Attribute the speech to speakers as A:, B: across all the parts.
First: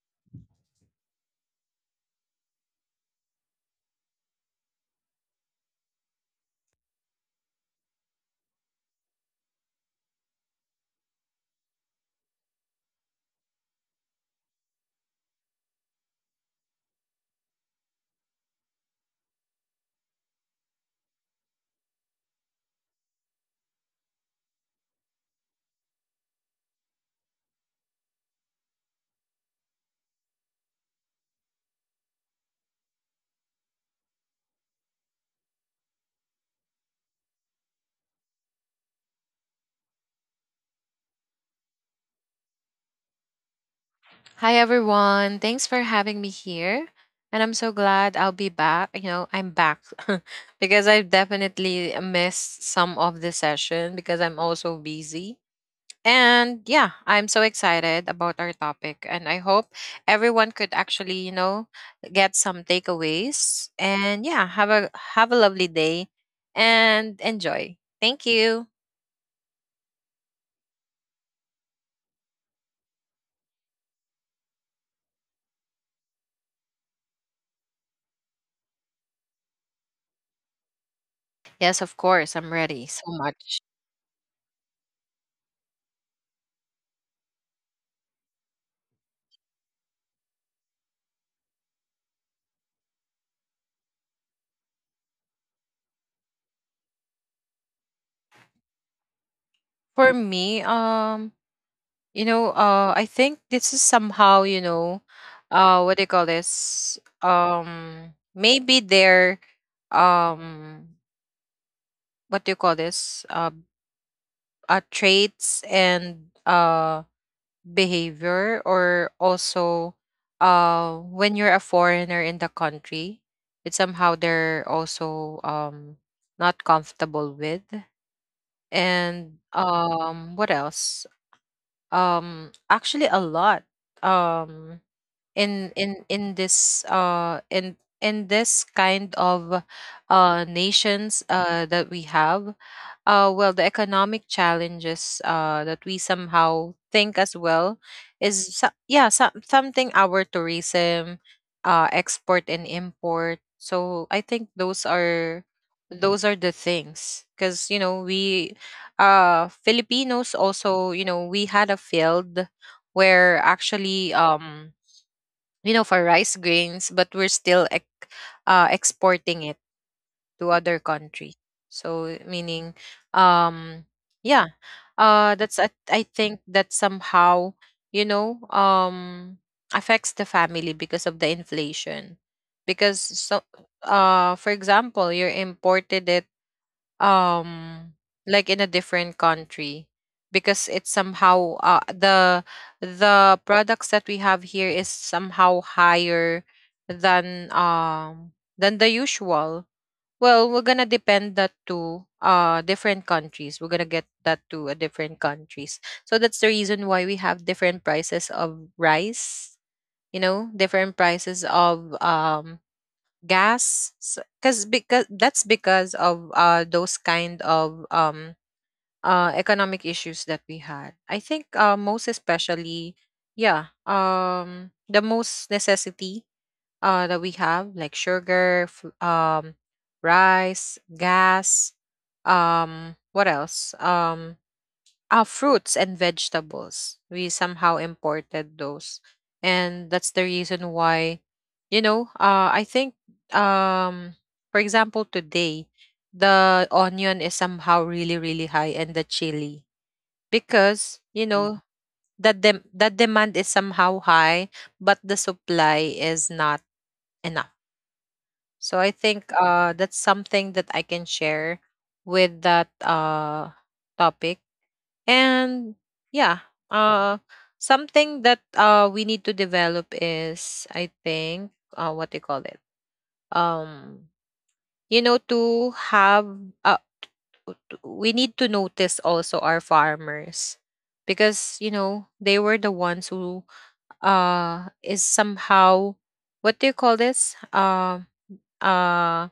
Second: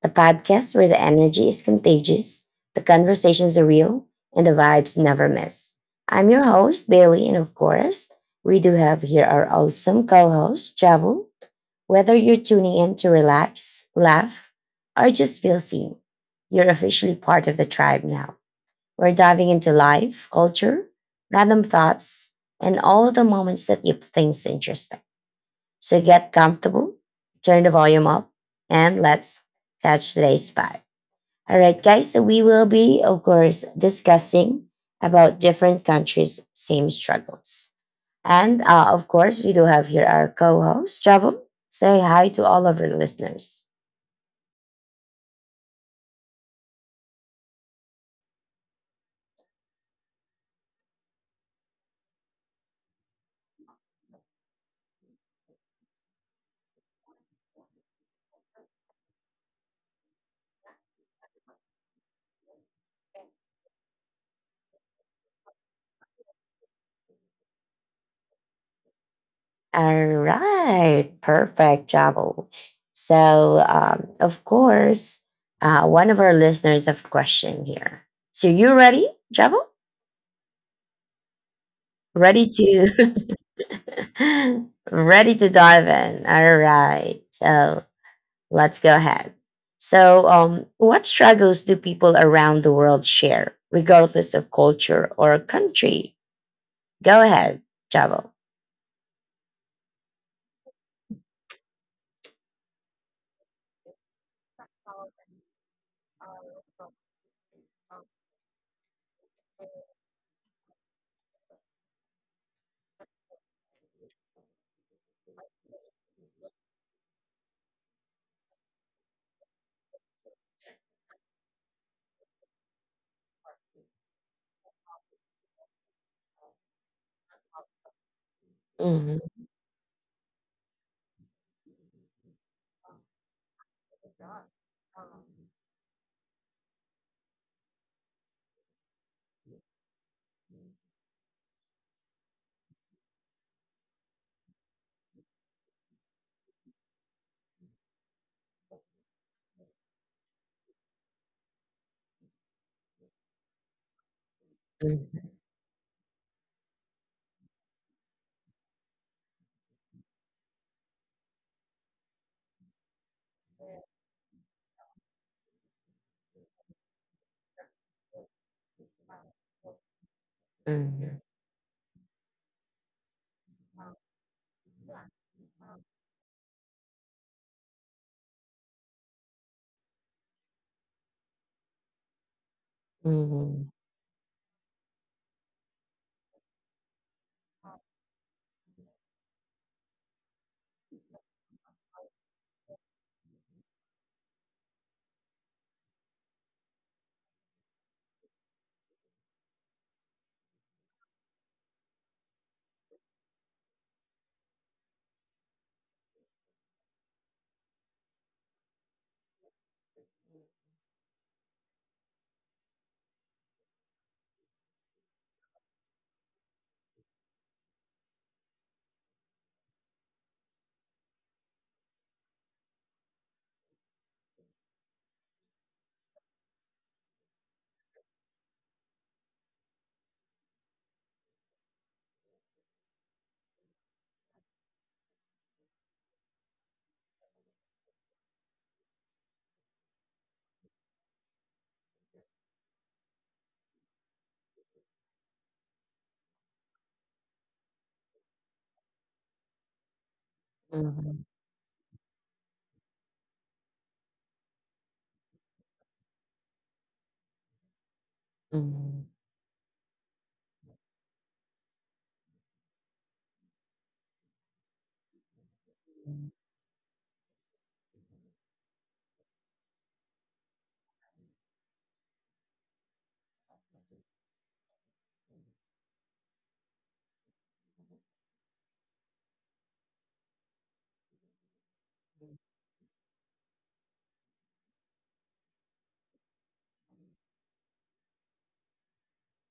A: the podcast where the energy is contagious, the conversations are real, and the vibes never miss. I'm your host, Bailey, and of course, we do have here our awesome co host, Javel. Whether you're tuning in to relax, laugh, or just feel seen, you're officially part of the tribe now. We're diving into life, culture, random thoughts, and all the moments that keep things interesting. So get comfortable, turn the volume up, and let's catch today's vibe. All right, guys. So we will be, of course, discussing about different countries' same struggles. And of course, we do have here our co-host, Javam. Say hi to all of our listeners.
B: Hi everyone. Thanks for having me here. And I'm so glad I'll be back. I'm back because I've definitely missed some of the session because I'm also busy. And yeah, I'm so excited about our topic and I hope everyone could actually, get some takeaways. And yeah, have a lovely day and enjoy. Thank you.
A: All right, perfect, Javam. Of course, one of our listeners have a question here. So you ready, Javel?
B: Yes, of
A: Ready
B: course. I'm ready
A: to?
B: so much.
A: Ready to dive in. All right. Let's go ahead. What struggles do people around the world share, regardless of culture or country? Go ahead, Javo.
B: For me, I think this is somehow what do you call this? Maybe their um what do you call this? Traits and behavior. Or also, when you're a foreigner in the country, it's somehow they're also not comfortable with.
A: Mhm,
B: And what else? Actually a lot. um in this, in this kind of nations that we have, well, the economic challenges that we somehow think as well yeah, so, something our tourism, export and import. So I think those
A: mhm,
B: are, those are the things. Because we, Filipinos, also we had a field where actually, for rice grains, but we're still exporting it to other
A: mhm,
B: country. So meaning, um, yeah, that's, I think that somehow you know um affects the family because of the inflation, because so
A: mhm,
B: for example, you imported it um like in a different country because it's somehow, the products that we have here is somehow higher than, than the usual. Well, we're gonna depend that to different countries, we're gonna get that to a different countries. So that's the reason why we have different prices of rice, different prices of gas. Because that's because of those kind of economic issues that we had. I think, most especially, yeah, the most necessity that we have, like sugar, rice, gas, what else? Ah, fruits and vegetables. We somehow imported those, and that's the reason why, I think, um, for example, today the onion is somehow really really high, and the chili because
A: mhm,
B: you know that that demand is somehow high, but the supply is not enough. So I think, that's something that I can share with that, topic. And yeah, something that, we need to develop is, I think, what do you call it? Um, to have, uh, t- we need to notice also our farmers because, they were the ones who, is somehow, what do you call this? Uh,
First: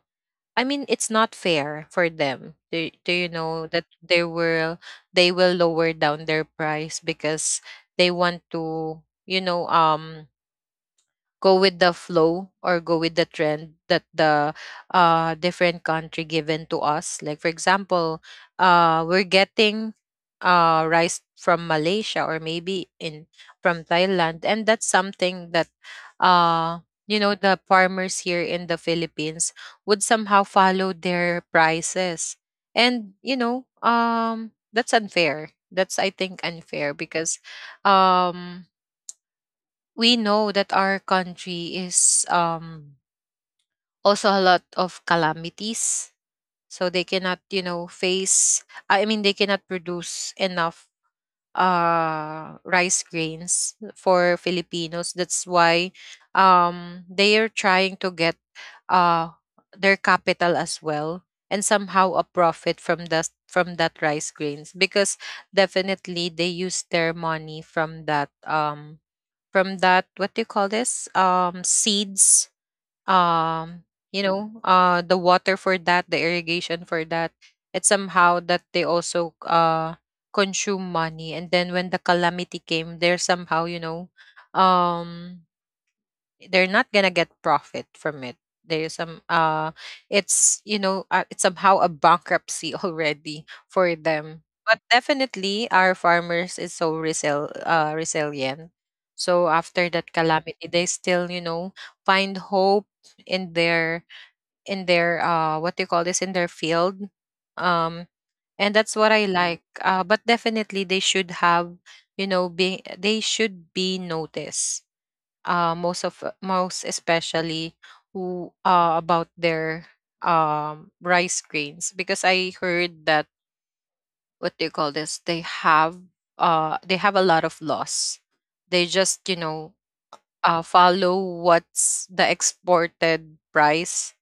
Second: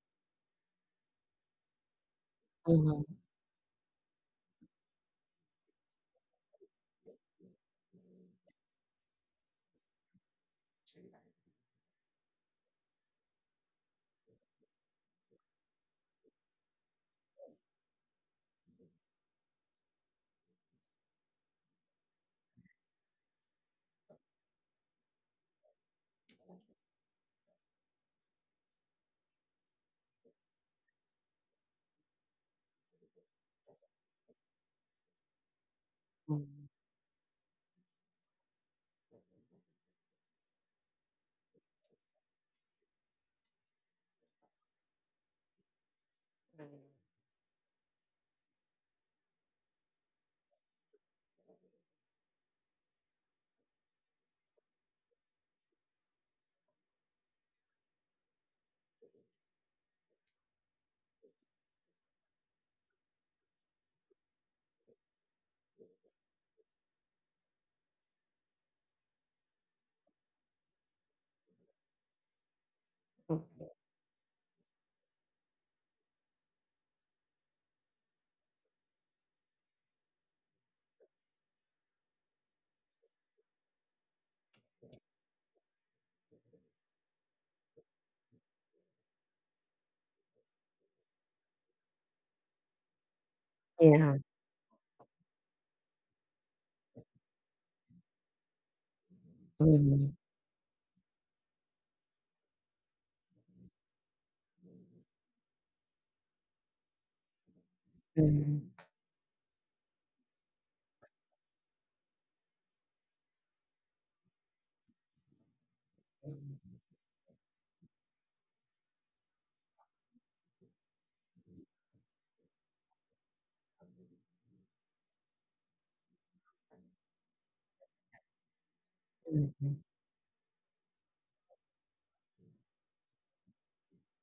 B: I mean, it's not fair for them.
A: mhm,
B: Do
A: mhm,
B: you know that they will, they will lower down their price because they want to, go with the flow or go with the trend that the, different country given to us. Like for example, we're getting, rice from Malaysia or maybe in, from Thailand. And that's something that, uh, the farmers here in the Philippines would somehow follow their prices. And that's unfair. That's, I think,
A: mhm.
B: unfair because um we know that our country is, also a lot of calamities. So they cannot, you know face I mean, they cannot produce enough rice grains for Filipinos. That's why they are trying to get uh their capital as well, and somehow a profit from that, from that rice grains. Because definitely, they use their money from that, from that, what do you call this? Seeds, um the water for that, the irrigation for that. It's somehow that they also, consume money. And then when the calamity came, they're somehow, um they're not gonna get profit from it. There's some, it's, it's somehow a bankruptcy already for
A: Yeah.
B: them. But definitely, our farmers is so resilient. So after that
A: Mhm,
B: calamity, they still find hope in their, in their, what do you call this? In their field. um
A: mhm,
B: and that's what I like. But definitely, they should have, you know be they should be noticed, most of, most especially, who about their, rice grains. Because I heard that, what do you call this? They have, they have a lot of loss. They just,
A: mhm, mhm,
B: follow what's the exported price.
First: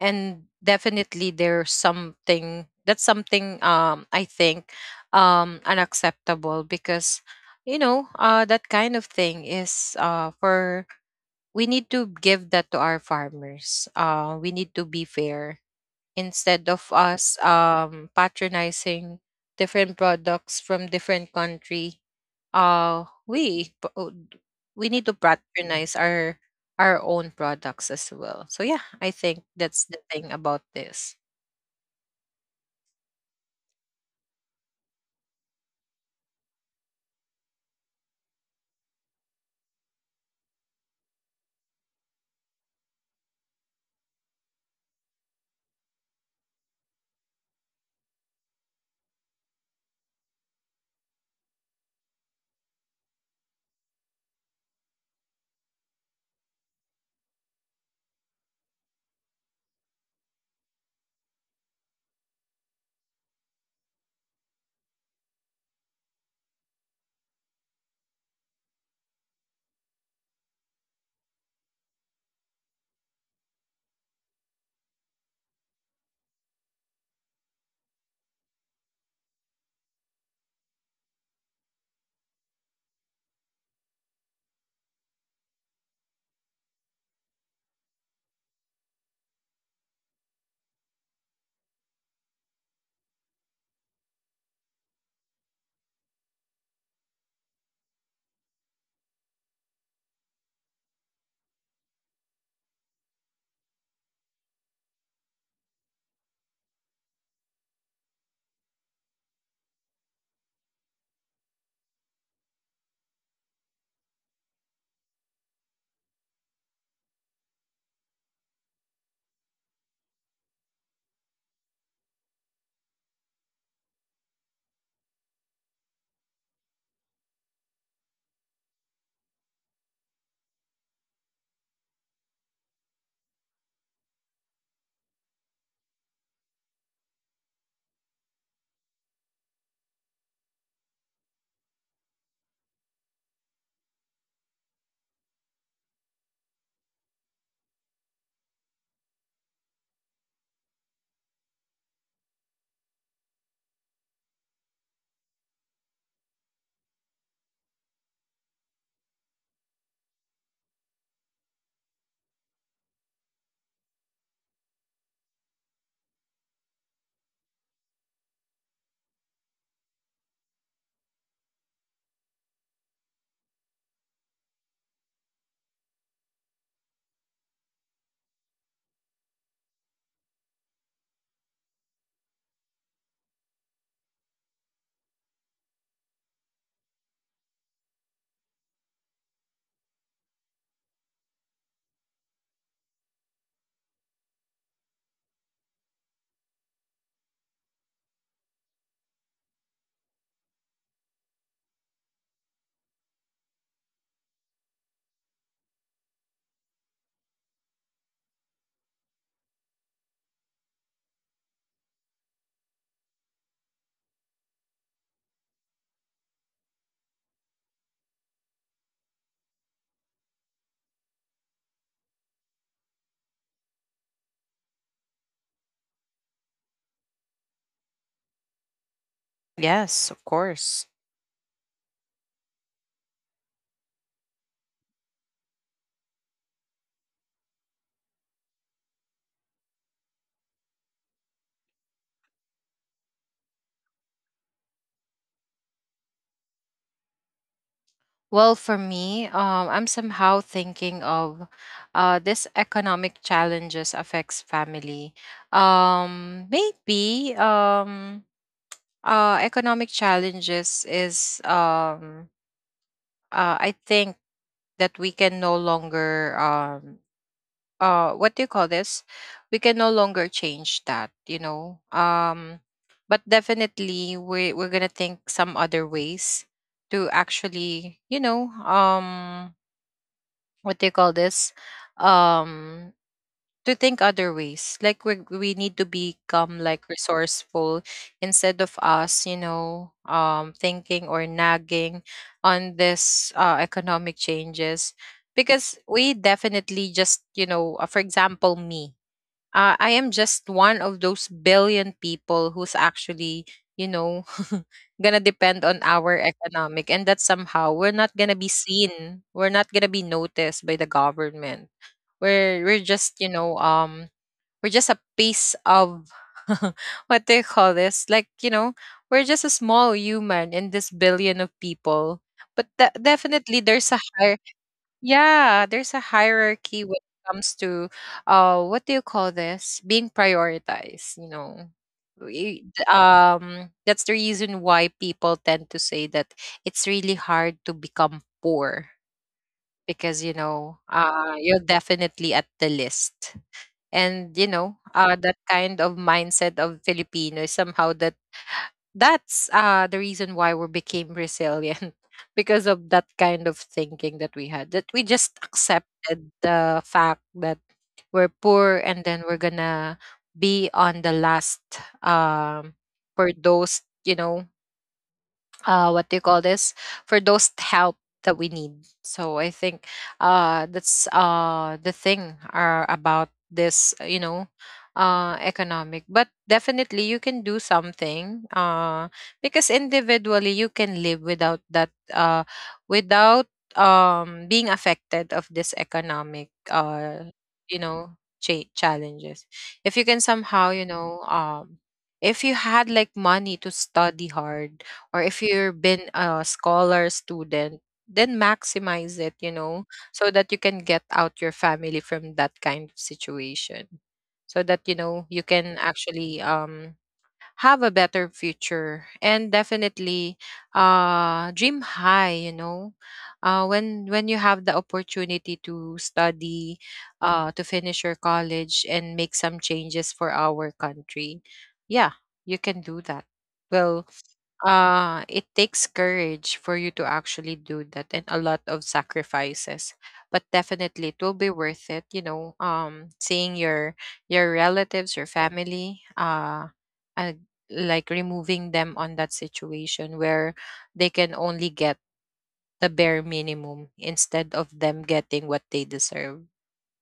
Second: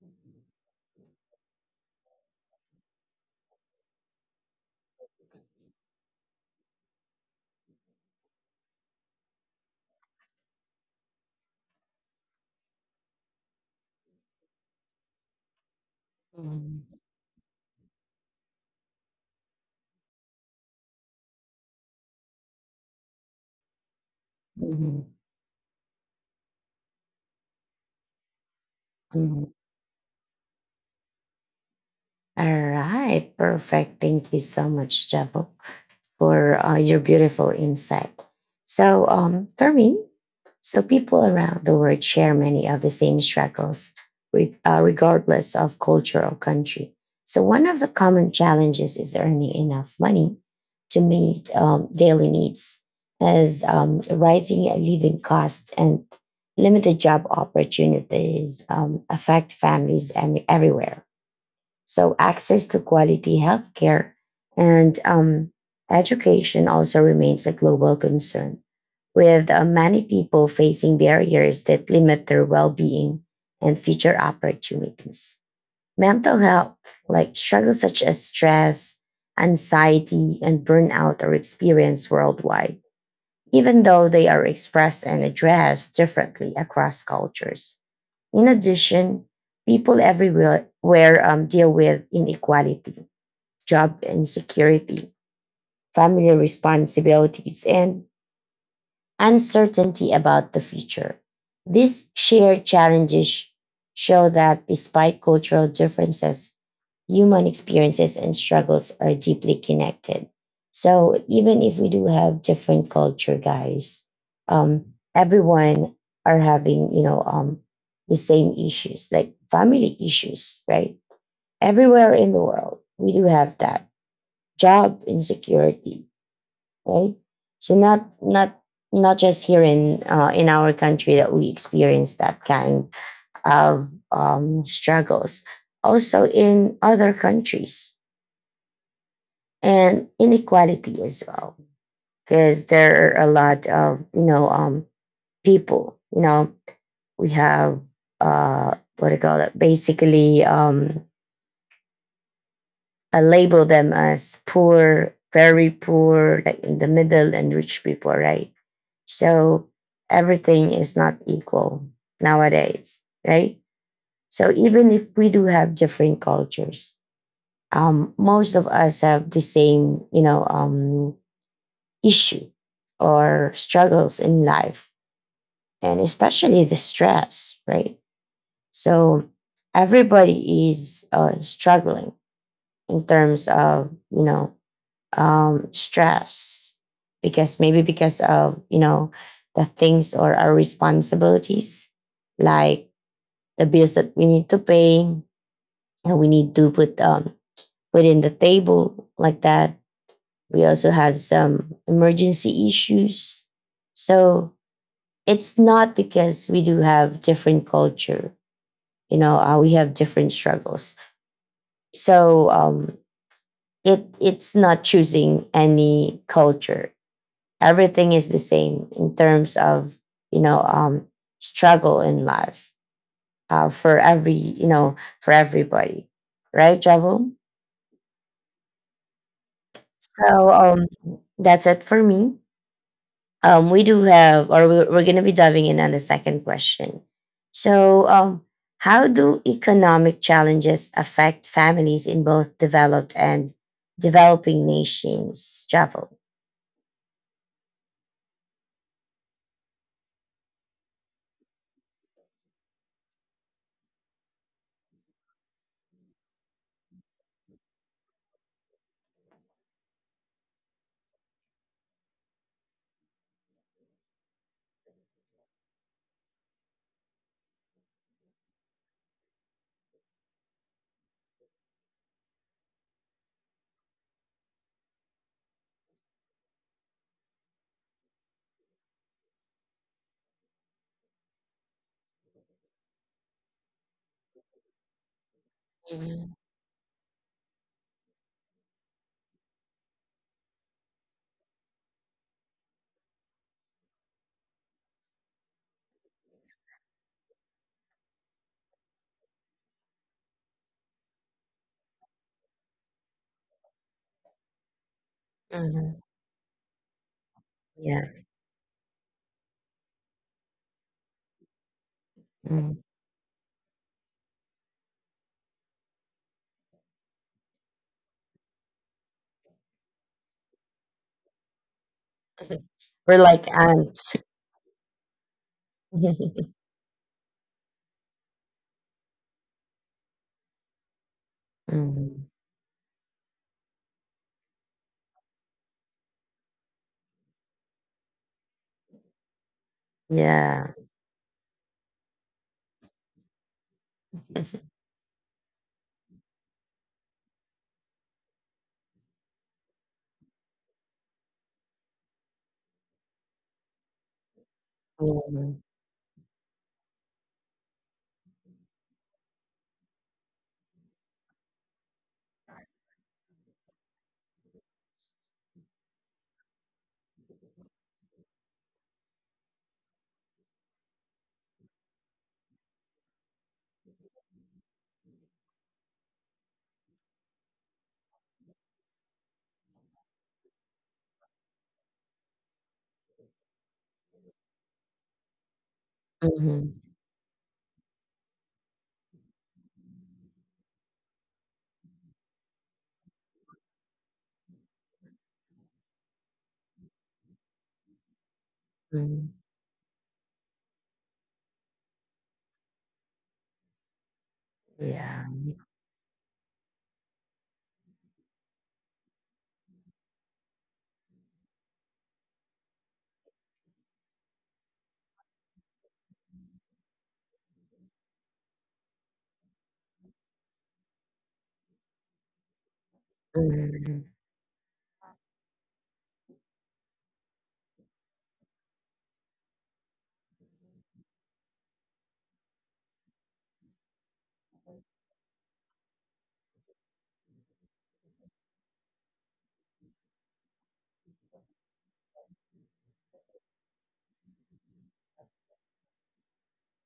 B: And definitely, there's something, that's something, I think, unacceptable. Because that kind of thing is, for we need to give that to our farmers. We need to be fair instead of us, patronizing different products from different country. We p- o- d- We need to
A: mhm,
B: patronize our own products as well. So yeah, I think
A: mhm.
B: that's the thing about this.
A: All right. Perfect. Thank you so much, Javo, for your beautiful insight. Fermin, so people around the world share many of the same struggles, regardless of culture or country. So, one of the common challenges is earning enough money to meet daily needs, as rising living costs and limited job opportunities affect families and everywhere. So access to quality healthcare and education also remains a global concern, with many people facing barriers that limit their well-being and future opportunities. Mental health, like struggles such as stress, anxiety, and burnout, are experienced worldwide, even though they are expressed and addressed differently across cultures. In addition, people everywhere deal with inequality, job insecurity, family responsibilities, and uncertainty about the future. These shared challenges show that despite cultural differences, human experiences and struggles are deeply connected. So even if we do have different culture, guys, um, everyone are having the same issues, like family issues, right? Everywhere in the world, we do have that job insecurity, right? So not just here in our country that we experience that kind of struggles, also in other countries and inequality as well, because there are a lot of people. You know, we have what do you call it? Basically, I label them as poor, very poor, like in the middle, and rich people, right? So everything is not equal nowadays, right? So even if we do have different cultures, most of us have the same, you know, issue or struggles in life, and especially the stress, right? So everybody is struggling in terms of, you know, stress because maybe because of the things or our responsibilities like the bills that we need to pay and we need to put within the table like that we also have some emergency issues. So it's not because we do have different culture, we have different struggles. So it's not choosing any culture, everything is the same in terms of you know um, struggle in life for every for everybody, right Javo?
B: Yes, of
A: so
B: course.
A: um, that's it for me. We do have, or we're going to be diving in on the second question. so um, how do economic challenges affect families in both developed and developing nations, Javo?
B: Well, for me, I'm somehow thinking of, this economic challenges affects family. Maybe economic challenges is, I think that we can no longer, what do you call this? We can no longer change that, you know. But definitely, we're gonna think some other ways to actually, what do you call this? um to think other ways. Like we need to
A: Mhm,
B: become like resourceful instead of us, thinking or nagging on this, economic changes. Because we definitely just, for example, me, I am just one of those billion people who's actually, you know, gonna depend on
A: mhm.
B: our economic. And that somehow we're not
A: Yeah.
B: gonna be seen, we're not gonna be noticed by the government. We're
A: Mhm.
B: just, you know, we're just a piece of what they call this, like you know, we're just a small human in this billion of people. But
A: We're like
B: definitely, there's a
A: ants.
B: higher. Yeah, there's a hierarchy when it comes to, what do you call this? Being prioritized, you know.
A: Mhm.
B: That's the reason why people tend to say that it's really hard to become poor because
A: Yeah.
B: you're definitely at the list. And that kind of mindset of Filipino is somehow that, that's the reason why we became resilient because of that kind of thinking that we had, that we just
A: Mhm.
B: accepted the fact that we're poor and then we're gonna be on the last. um for those, what do you call this? For those help that we need. So I think, that's, the thing, about this, economic. But definitely, you can do something, because individually, you can live without that, without being affected of this economic,
A: Mhm.
B: you know challenges. If you can somehow, if you had like money to study hard, or if you've been a scholar student, then maximize
A: Mhm.
B: it, you know. So that you can get out your family from that kind of situation. So that,
A: Yeah.
B: you can actually, have a better future. And definitely, dream high, you know. When you have the opportunity to study, to finish your college and make some changes for our country, yeah, you can do that. Well,
A: Mhm.
B: it takes courage for you to actually do that, and a lot of sacrifices. But definitely, it will be worth it, seeing your relatives, your family, uh like removing them on that situation where they can only get the bare minimum instead of them getting what they deserve.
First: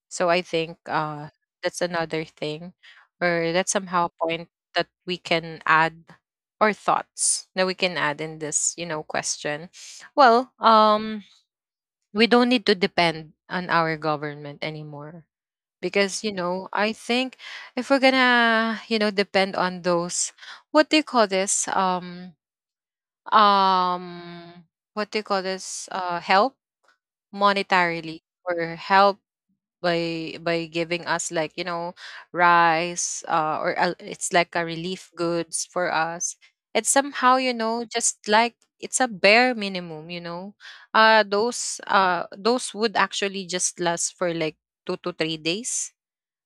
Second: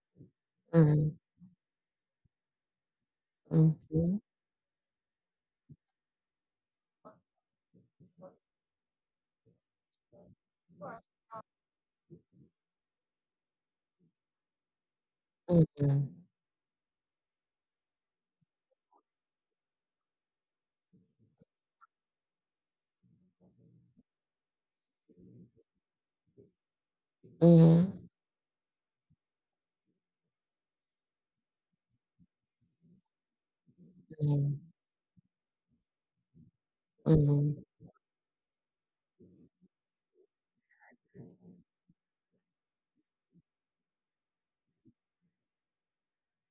B: So I think,
A: Mhm.
B: that's another thing, or that's somehow a
A: Mhm.
B: point that we can add, or thoughts that we can add in this, you know, question. Well, we don't need to depend on our government anymore.
A: Mhm.
B: Because I think if we're gonna, depend on those, what do you call this um um what do you call this? Help,
A: Mhm.
B: monetarily, or help by giving us like, you know, rice, or it's
A: Mhm.
B: like a relief goods for us. It's
A: Mhm.
B: somehow, you know, just like it's a bare minimum, you know. Those would actually just last for like 2 to 3 days.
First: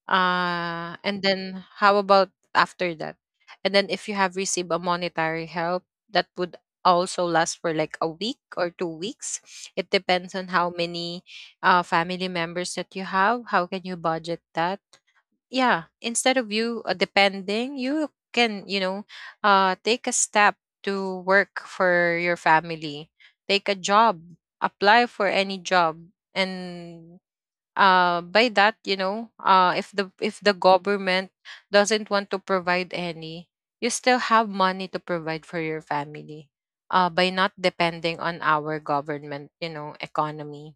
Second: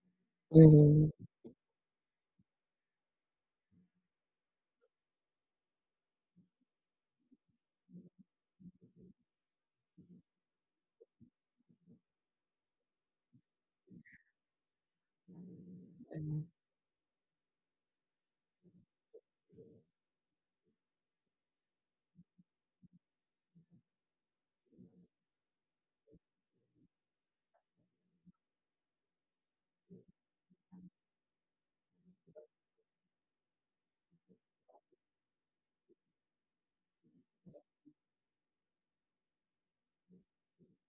A: Mhm.
B: And then how about after that? And then if you have received a monetary help, that would also last for like a week or 2 weeks. It depends on how many, family members that you have. How can you budget that? Yeah, instead
A: Mhm.
B: of you, depending, you can, you know, take a step to work for your family. Take a job, apply for any job, and by that, if the government doesn't want to provide any, you still have money to provide for your family, by not depending on our government, you know, economy.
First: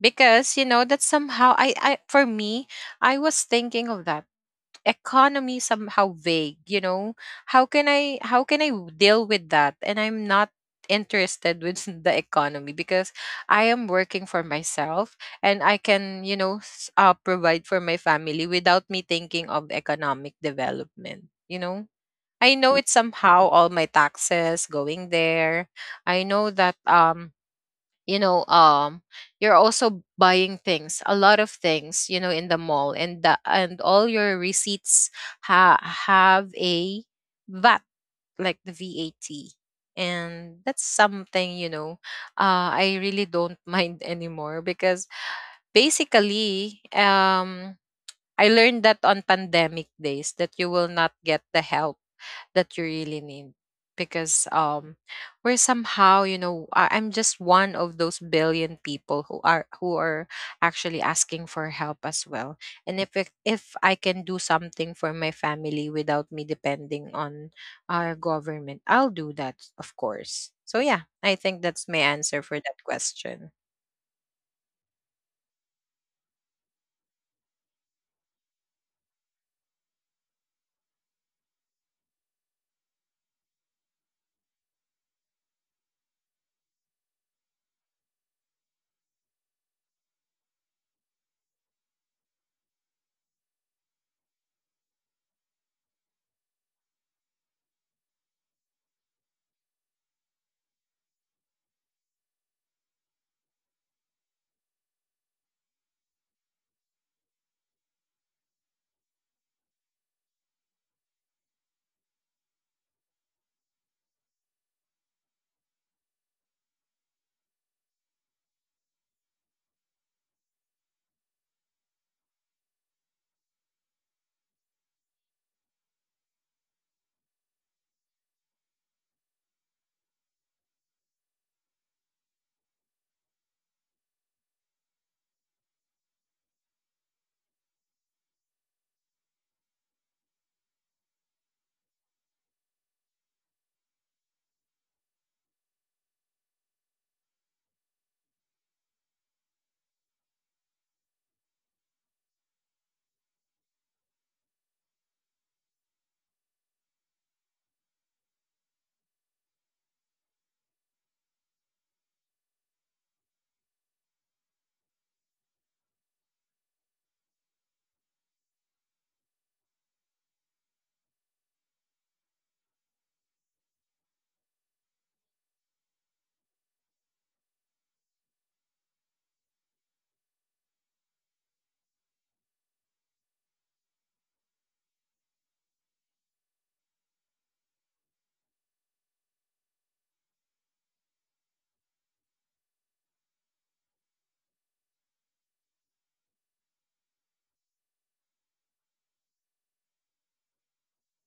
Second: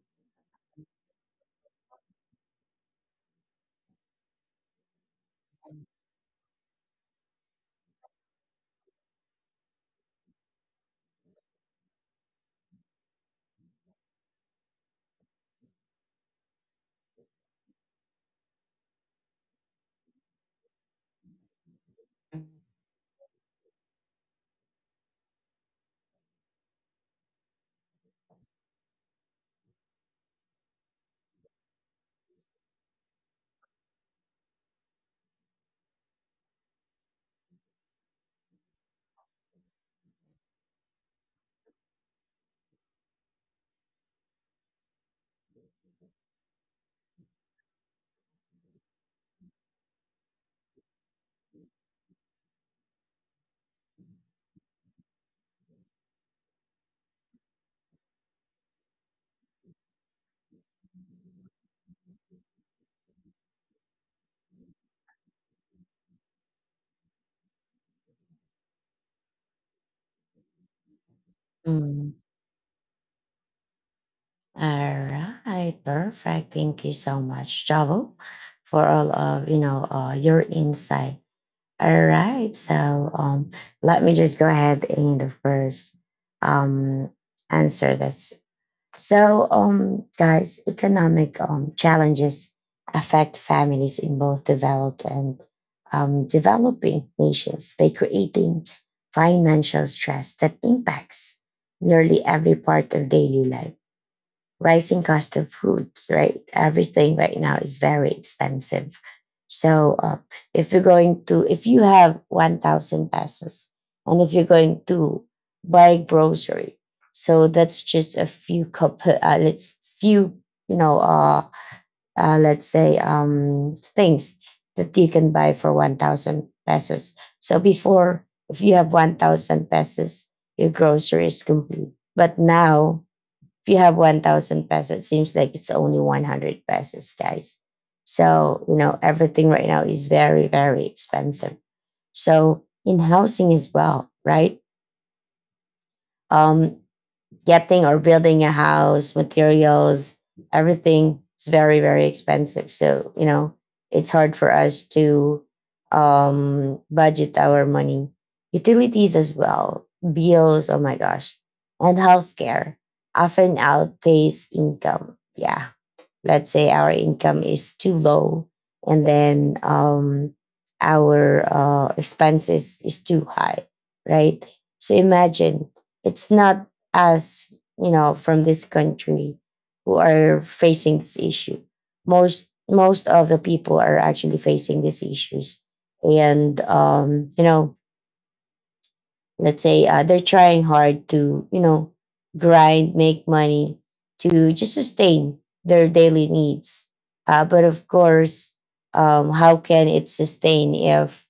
B: Because you know that somehow, I, for me, I was thinking of that economy somehow vague, you know. How can i how can I deal with that? And I'm not interested with the economy because I am working for myself, and I can, you know, provide for my family without me thinking of economic development, you know. I know it's somehow all my taxes going there. I know that you know, you're also buying things, a lot of things, you know, in the mall, and and all your receipts ha- have a vat, like the VAT. And that's something, you know, I really don't mind anymore because basically I learned that on pandemic days that you will not get the help that you really need. Because we're somehow, you know, I'm just one of those billion people who are actually asking for help as well. And if I can do something for my family without me depending on our government, I'll do that, of course. So yeah, I think that's my
A: Mhm.
B: answer for that question.
A: All right, perfect. Thank you so much, Javo, for all of your insight. All right, let me just go ahead and the first um, answer this. So, guys, economic challenges affect families in both developed and developing nations by creating financial stress that impacts nearly every part of daily life, rising cost of foods, right? Everything right now is very expensive. So if you're going to, if you have 1,000 pesos and if you're going to buy grocery, so that's just a few couple, you know, uh, let's say things that you can buy for 1,000 pesos. So before, if you have 1,000 pesos, your grocery is complete. But now if you have 1,000 pesos, it seems like it's only 100 pesos, guys. So you know everything right now is very, very expensive. So in housing as well, right? um Getting or building a house, materials, everything is very, very expensive. So, you know, it's hard for us to budget our money. Utilities as well, bills, oh my gosh, and healthcare often outpace income. Yeah, let's say our income is too low and then our expenses is too high, right? So imagine it's not us, you know, from this country who are facing this issue. Most of the people are actually facing these issues, and you know, let's say they're trying hard to you know grind make money to just sustain their daily needs, but of course how can it sustain if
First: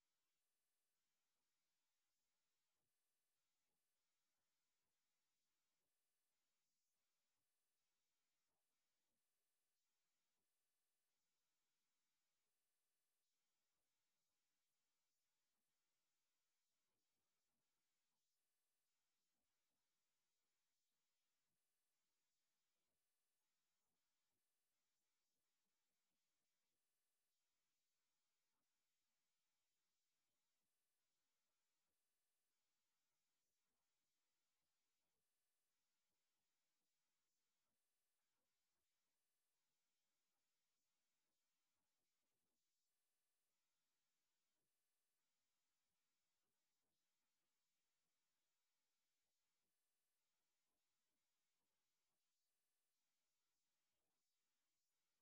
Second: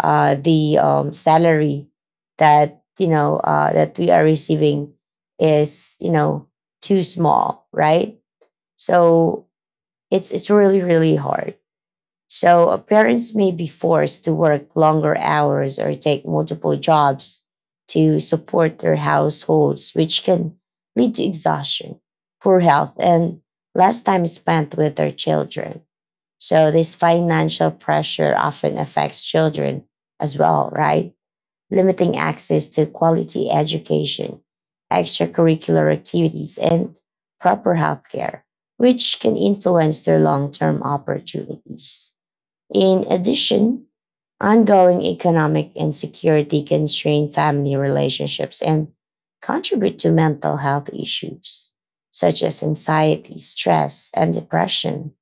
A: the salary that that we are receiving is you know too small, right? So it's really, really hard. So parents may be forced to work longer hours or take multiple jobs to support their households, which can lead to exhaustion, poor health, and less time spent with their children. So this financial pressure often affects children as well, right? Limiting access to quality education, extracurricular activities, and proper healthcare, which can influence their long-term opportunities. In addition, ongoing economic insecurity can strain family relationships and contribute to mental health issues such as anxiety, stress, and depression.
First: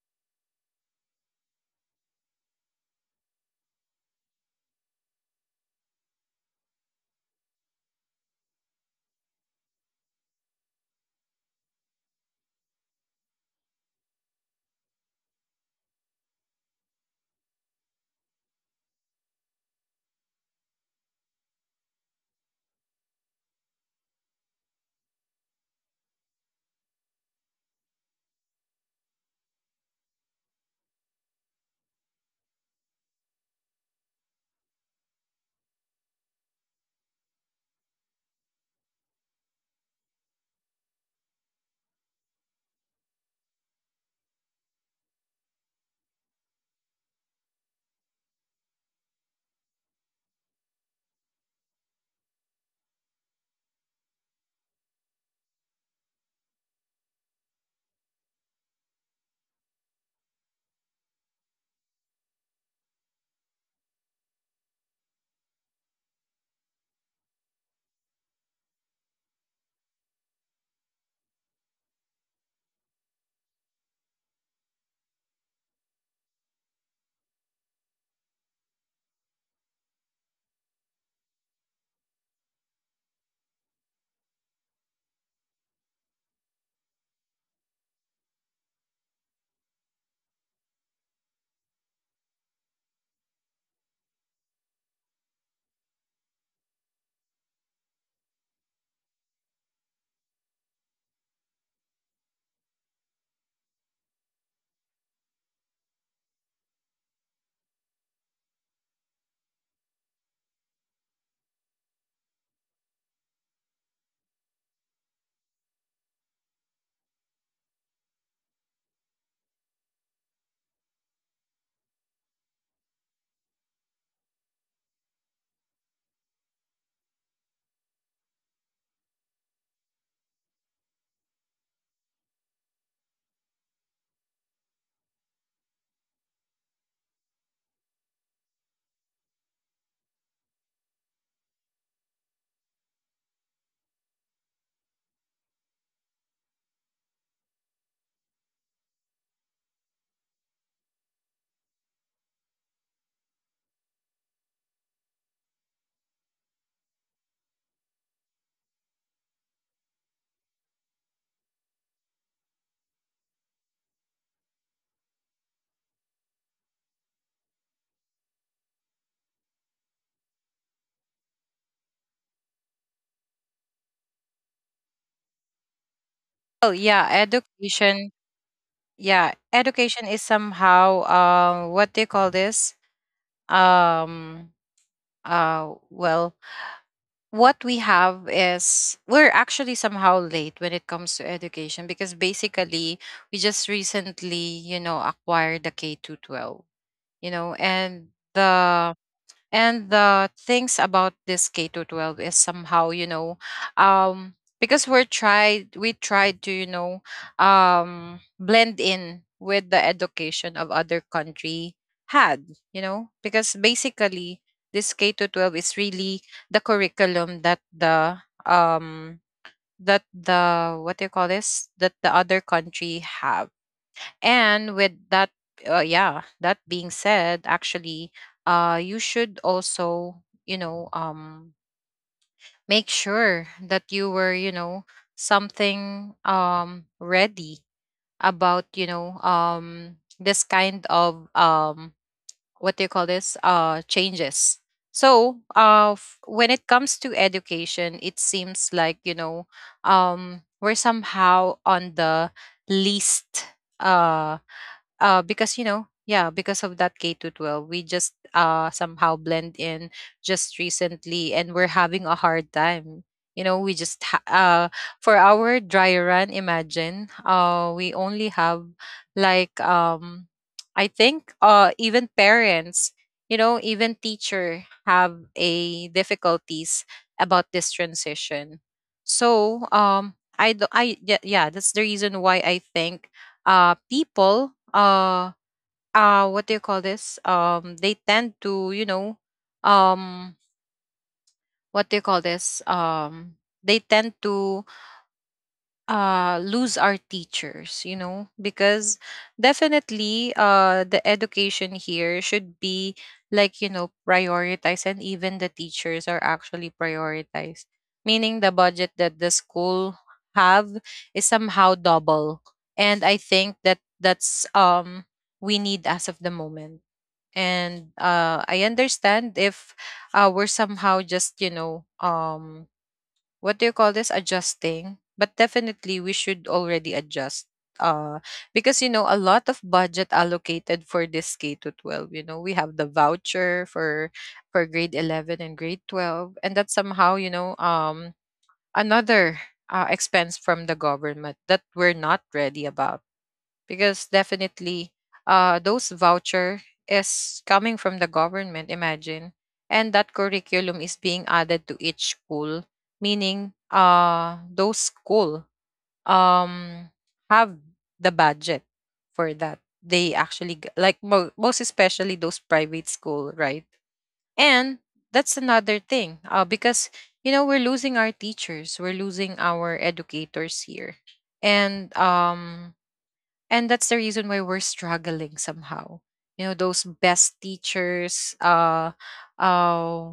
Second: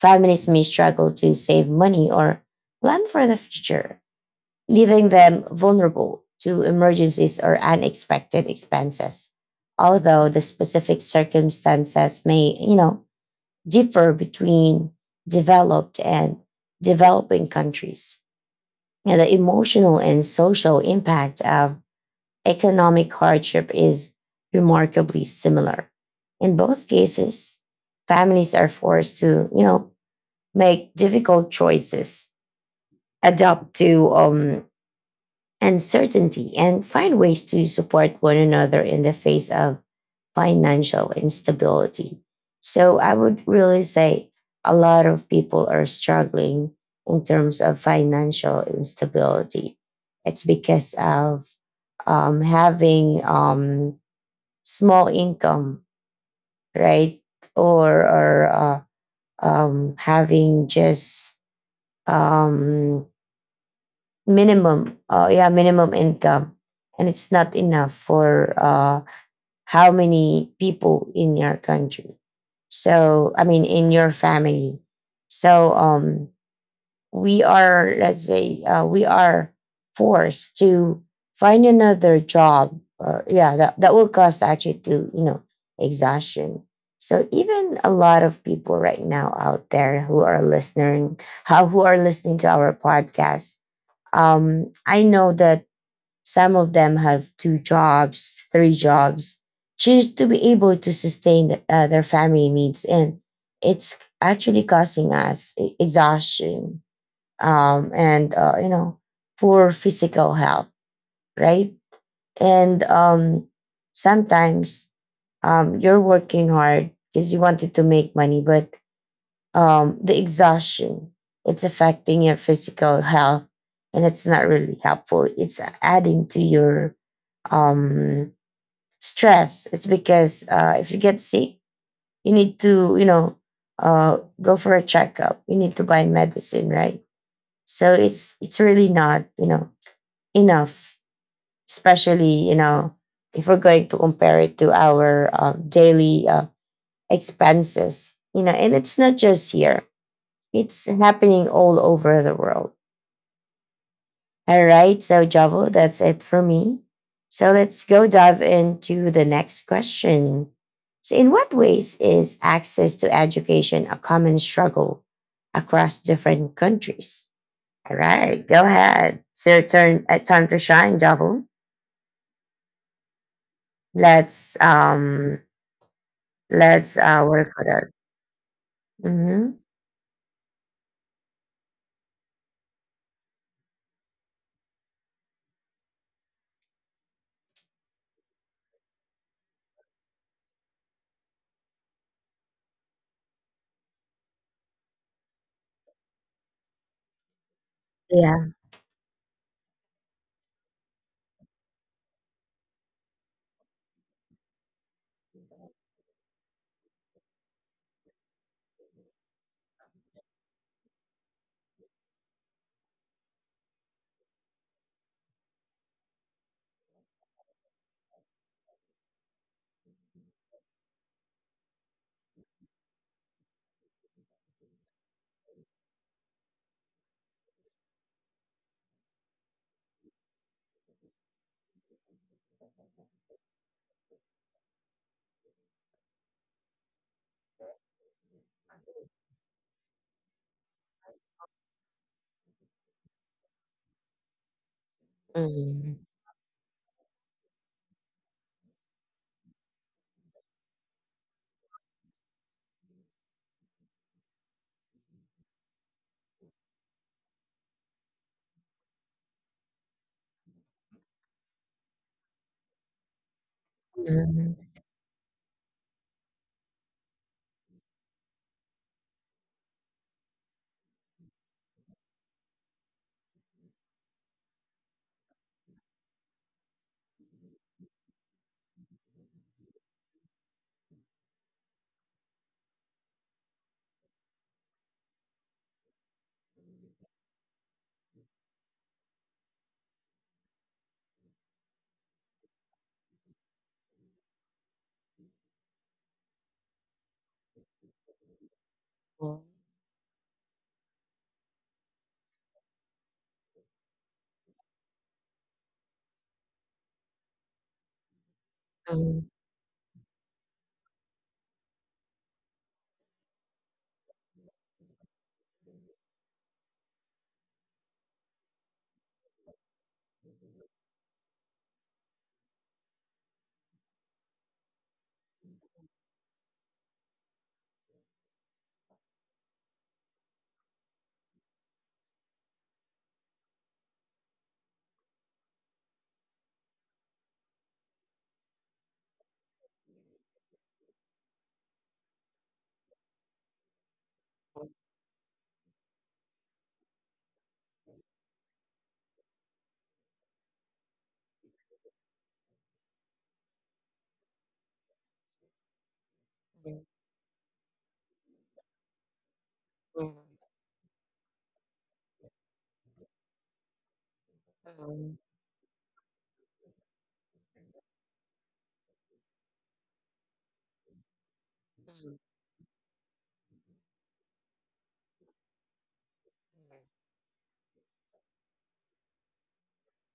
A: Families may struggle to save money or plan for the future, leaving them vulnerable to emergencies or unexpected expenses. Although the specific circumstances may, you know, differ between developed and developing countries, and the emotional and social impact of economic hardship is remarkably similar. In both cases, families are forced to, you know, make difficult choices, adapt to uncertainty, and find ways to support one another in the face of financial instability. So I would really say a lot of people are struggling in terms of financial instability. It's because of having small income, right? Or having just um, minimum income, and it's not enough for how many people in your country, so I mean in your family. So we are, let's say we are forced to find another job, or yeah, that will cost actually to you know exhaustion. So even a lot of people right now out there who are listening, how who are listening to our podcast, I know that some of them have two jobs, three jobs, just to be able to sustain their family needs, and it's actually causing us exhaustion and you know poor physical health, right? And sometimes you're working hard because you wanted to make money, but the exhaustion, it's affecting your physical health, and it's not really helpful. It's adding to your um, stress. It's because if you get sick, you need to, you know, go for a checkup. You need to buy medicine, right? So it's really not, you know, enough. Especially, you know, if we're going to compare it to our daily expenses, you know, and it's not just here. It's happening all over the world. All right. So, Javo, that's it for me. So, let's go dive into the next question. So, in what ways is access to education a common struggle across different countries? All right. Go ahead. It's your turn. Time to shine, Javo. Let's, um,
B: Well,
A: let's,
B: yeah,
A: uh, work for that.
B: education. Yeah,
A: Mm-hmm.
B: education is somehow, um, what do you call this, um uh well what we have is we're actually somehow late when it comes to education, because basically we just recently, you know, acquired the k-12 to 12, you know. And
A: Yeah.
B: the and the things about this K to 12 is somehow, you know, because we tried to, you know, blend in with the education of other country had, you know, because basically this K to 12 is really the curriculum that what do you call this, that the other country have. And with that, yeah, that being said, actually, you should also, you know, make sure that you were, you know, something, ready about, you know, this kind of what do you call this? Changes. So,
A: Mm-hmm.
B: when it comes to education, it seems like, you know, we're somehow on the least. Uh, because, you know, yeah, because of that k to 12, we just, uh, somehow blend in just recently, and we're having a hard time. You know, we just for our dry run, imagine, uh, we only have like, um, I think, uh, even parents, you know, even teacher have a difficulties about this transition. So um, I do, I yeah, yeah that's the reason why I think, uh, people, what do you call this, um, they tend to, you know, um, what do you call this, um, they tend to, lose our teachers, you know, because definitely, the education here should be like, you know, prioritized, and even the teachers are actually prioritized, meaning the budget that the school have is somehow double. And I think that that's we need as of the moment. And I understand if we're somehow just, you know, um, what do you call this, adjusting, but definitely we should already adjust, uh, because, you know, a lot of budget allocated for this K to 12. You know, we have the voucher for grade 11 and grade 12, and that's somehow, you know, um, another, expense from the government that we're not ready about, because definitely, those voucher is coming from the government, imagine. And that curriculum is being added to each school, meaning, those school, um, have the budget for that. They actually like most especially those private school, right? And that's another thing, because, you know, we're losing our teachers, we're losing our educators here. And and that's the reason why we're struggling somehow. You know, those best teachers, uh,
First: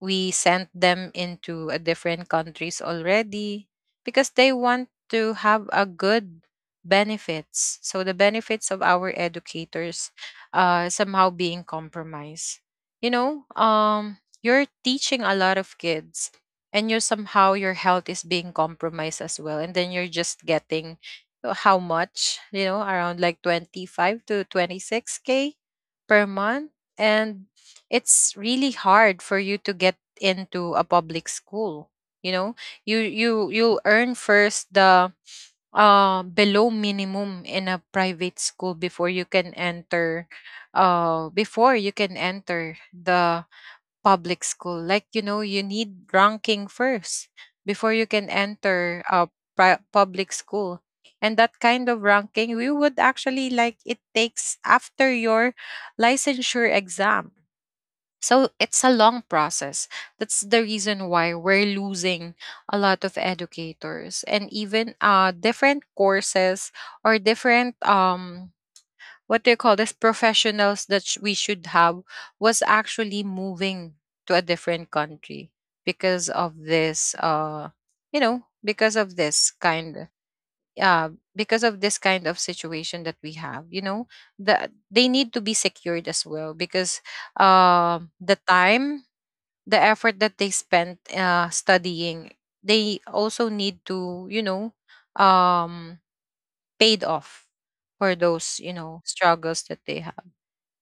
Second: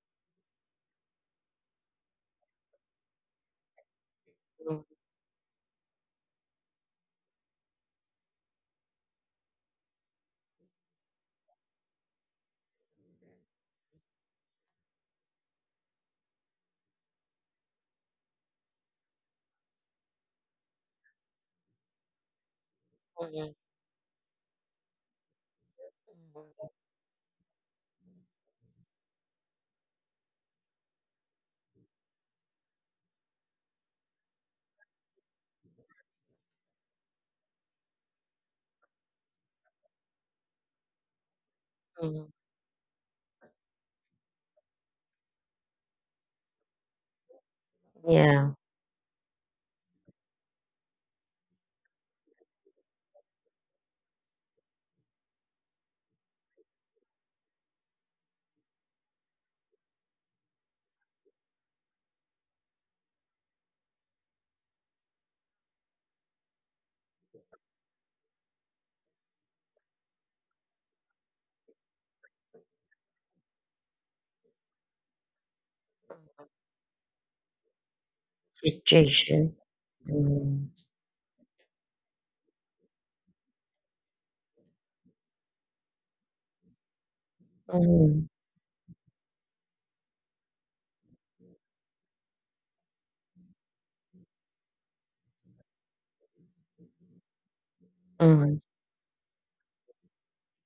B: we sent them into a different countries already because they want to have a good benefits. So the benefits of our educators, uh, somehow being compromised. You know, um, you're teaching a lot of kids, and you're somehow your health is being compromised as well. And then you're just getting, how much, you know, around like
A: Mm-hmm.
B: 25 to 26k per month. And it's really hard for you to get into a public school. You know, you you earn first the, uh, below minimum in a private school before you can enter, before you
A: Mm,
B: can enter the public school. Like, you know, you need ranking first before you can
A: yeah,
B: enter a public school. And that kind of ranking, we would actually like it takes after your licensure exam. So it's a long process. That's the reason why we're losing a lot of educators, and even different courses or different what do you call this, professionals that we should have, was actually moving to a different country because of this, uh, you know, because of this
A: situation.
B: kind,
A: Mm,
B: uh because of this kind of situation that we have. You know, the they need to be secured as well, because the
A: mm,
B: time, the effort that they spent, uh, studying, they also need to, you know, um, paid off for those, you
A: mm,
B: know, struggles that they have.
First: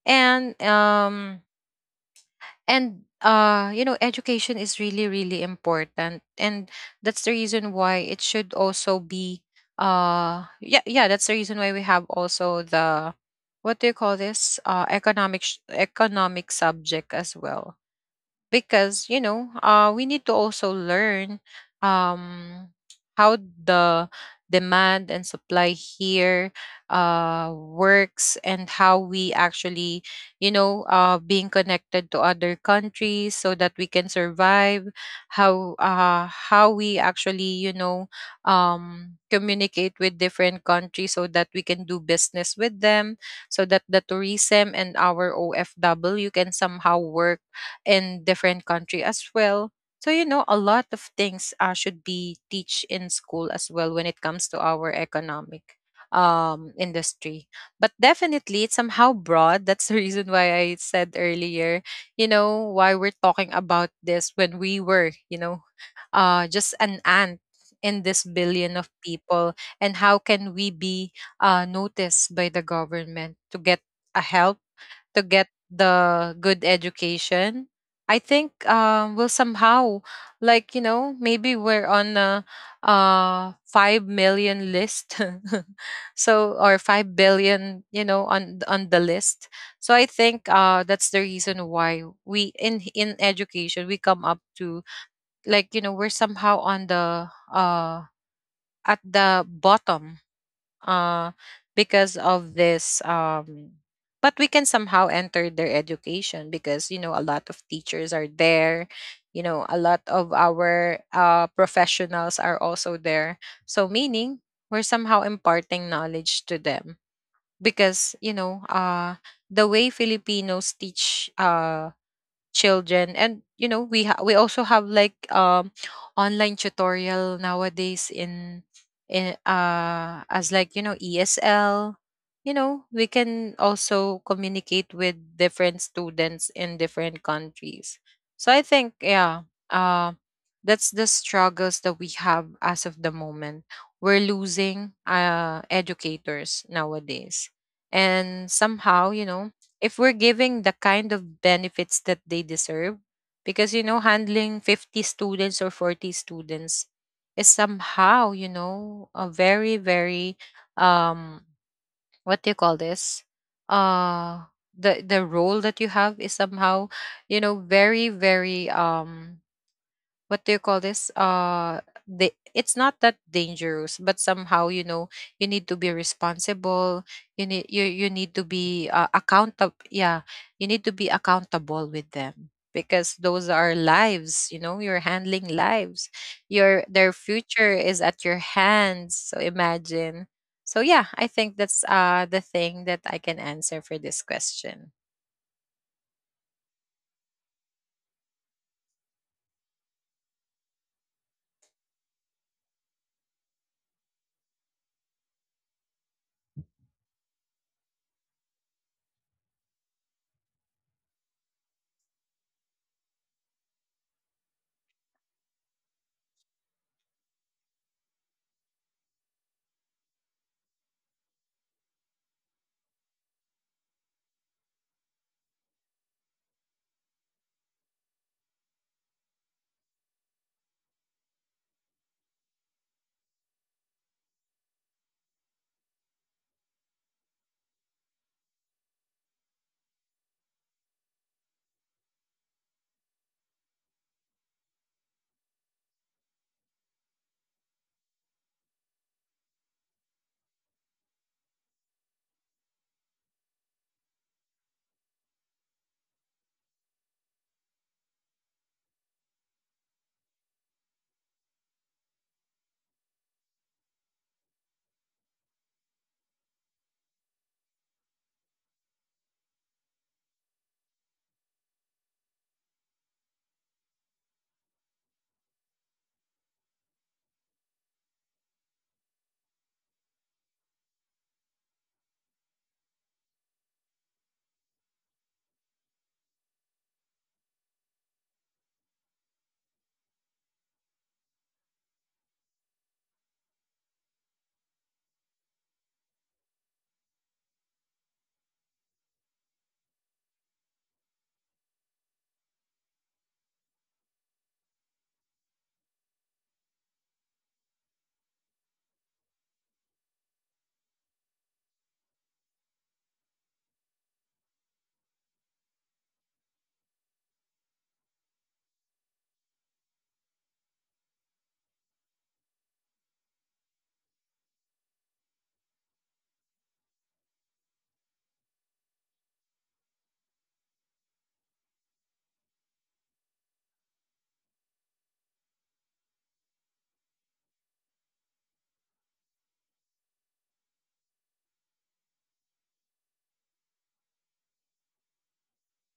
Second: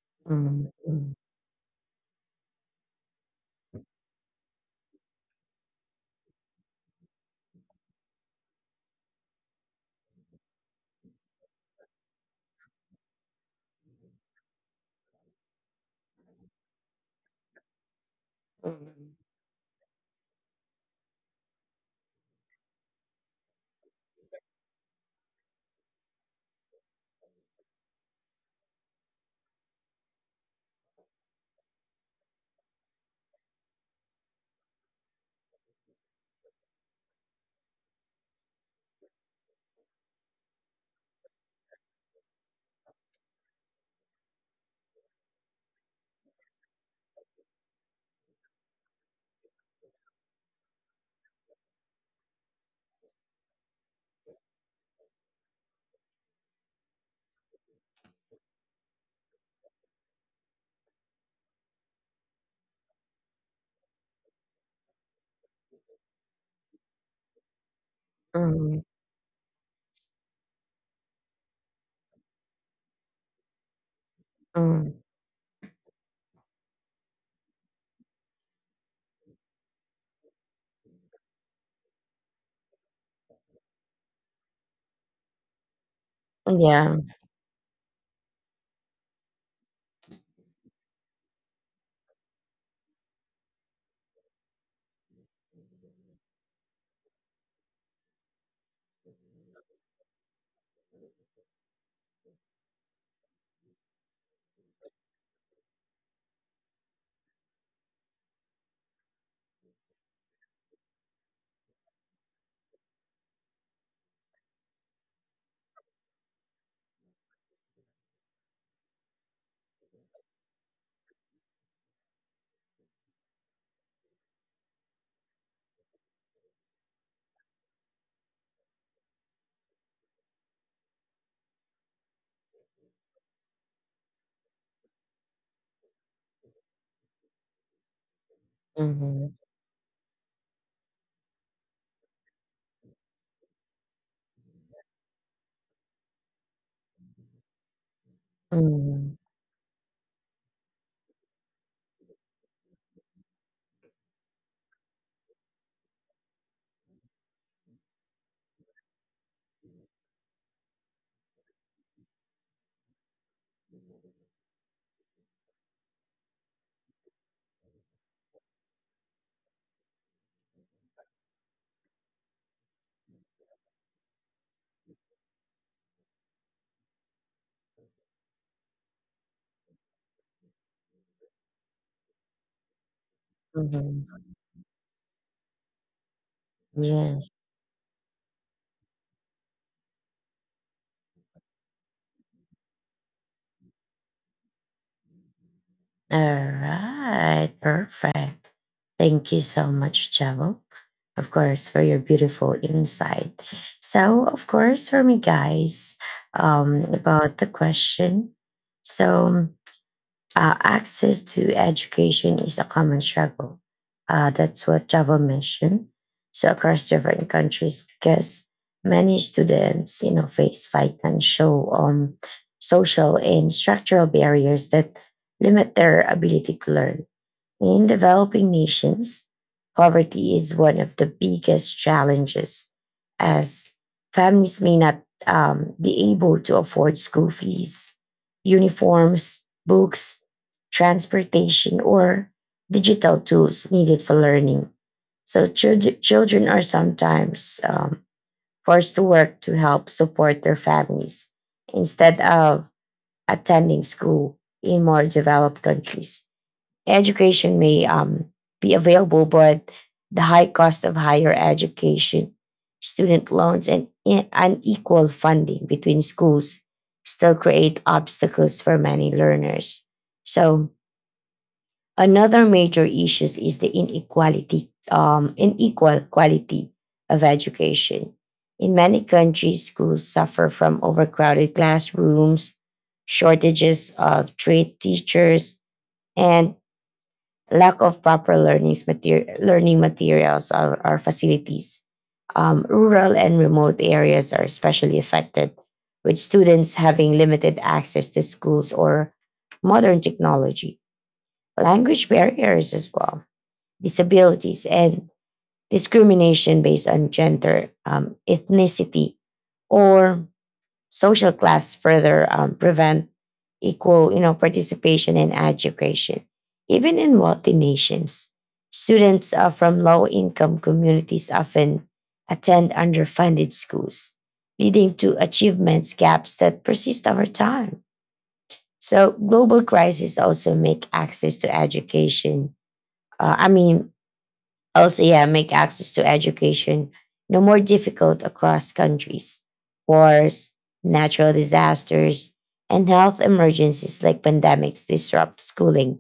B: And
A: mm, mm,
B: uh, you know, education is really really important, and that's the reason why it should also be, uh, that's the reason why we have also the, what do you call this, uh, economic economic subject as well.
A: mm,
B: Because, you know, we need to also learn, um, how the demand and supply here, works, and how we actually, you know, being connected to other countries so that we can survive. How, uh, we actually, you know, communicate with different countries so that we can do business with them, so that the tourism and our ofw can somehow work in different country as well. So, you know, a lot of things, should be teach in school as well when it comes to our economic, um, industry. But definitely it's somehow broad. That's the reason why I said earlier, you know, why we're talking about this when we were, you know, uh, just an ant in this
A: mm,
B: billion of people. And how can we be noticed by the government to get a help,
A: mm.
B: to get the good education? I think will somehow, like, you know, maybe we're on a 5 million list so or
A: Yeah.
B: 5 billion, you know, on on the list. So I think, uh, that's the reason why we in education, we come up to, like, you know, we're somehow on the, uh, at the bottom, uh, because of this, but we can somehow enter their education, because, you know, a lot of teachers are there. You know, a lot of our, professionals are also there. So, meaning, we're somehow imparting knowledge to them, because, you know, the way filipinos teach, children. And you know, we we also have like, um, online tutorial nowadays, in, as like, you know, ESL. You know, we can also communicate with different students in different countries. So I think,
A: Mhm,
B: yeah, uh, that's the struggles that we have as of the moment. We're losing educators nowadays, and
A: mhm,
B: somehow, you know, if we're giving the kind of benefits that they deserve. Because, you know, handling 50 students or 40 students is somehow, you know, a very very um, what do you call this, uh, the role that you have is somehow, you know, very very um, what do you call this, uh, the, it's not that dangerous, but somehow, you know, you need to be responsible. You need to be accountable. Yeah, you need to be accountable with them, because those are
A: mhm.
B: lives. You know, you're handling lives. Your their
A: Yes.
B: future is at your hands, so imagine. So yeah, I think that's the thing that I can answer for this question.
A: All right. Perfect. Thank you so much, Chavo. Of course, for your beautiful insight. So, of course, for me, guys, about the question. So, access to education is a common struggle. That's what Java mentioned. So across different countries, because many students, you know, face financial, social, and structural barriers that limit their ability to learn. In developing nations, poverty is one of the biggest challenges, as families may not be able to afford school fees, uniforms, books, transportation, or digital tools needed for learning. So, children are sometimes forced to work to help support their families instead of attending school. In more developed countries, education may be available, but the high cost of higher education, student loans, and unequal funding between schools still create obstacles for many learners. So, another major issue is the inequality, unequal quality of education. In many countries, schools suffer from overcrowded classrooms, shortages of trained teachers, and lack of proper learning materials or facilities. Rural and remote areas are especially affected, with students having limited access to schools or modern technology, language barriers as well, disabilities, and discrimination based on gender, ethnicity, or social class further prevent equal participation in education. Even in wealthy nations, students from low income communities often attend underfunded schools, leading to achievements gaps that persist over time. So global crises also make access to education uh, i mean also, yeah, make access to education no more difficult across countries. Wars, natural disasters, and health emergencies like pandemics disrupt schooling,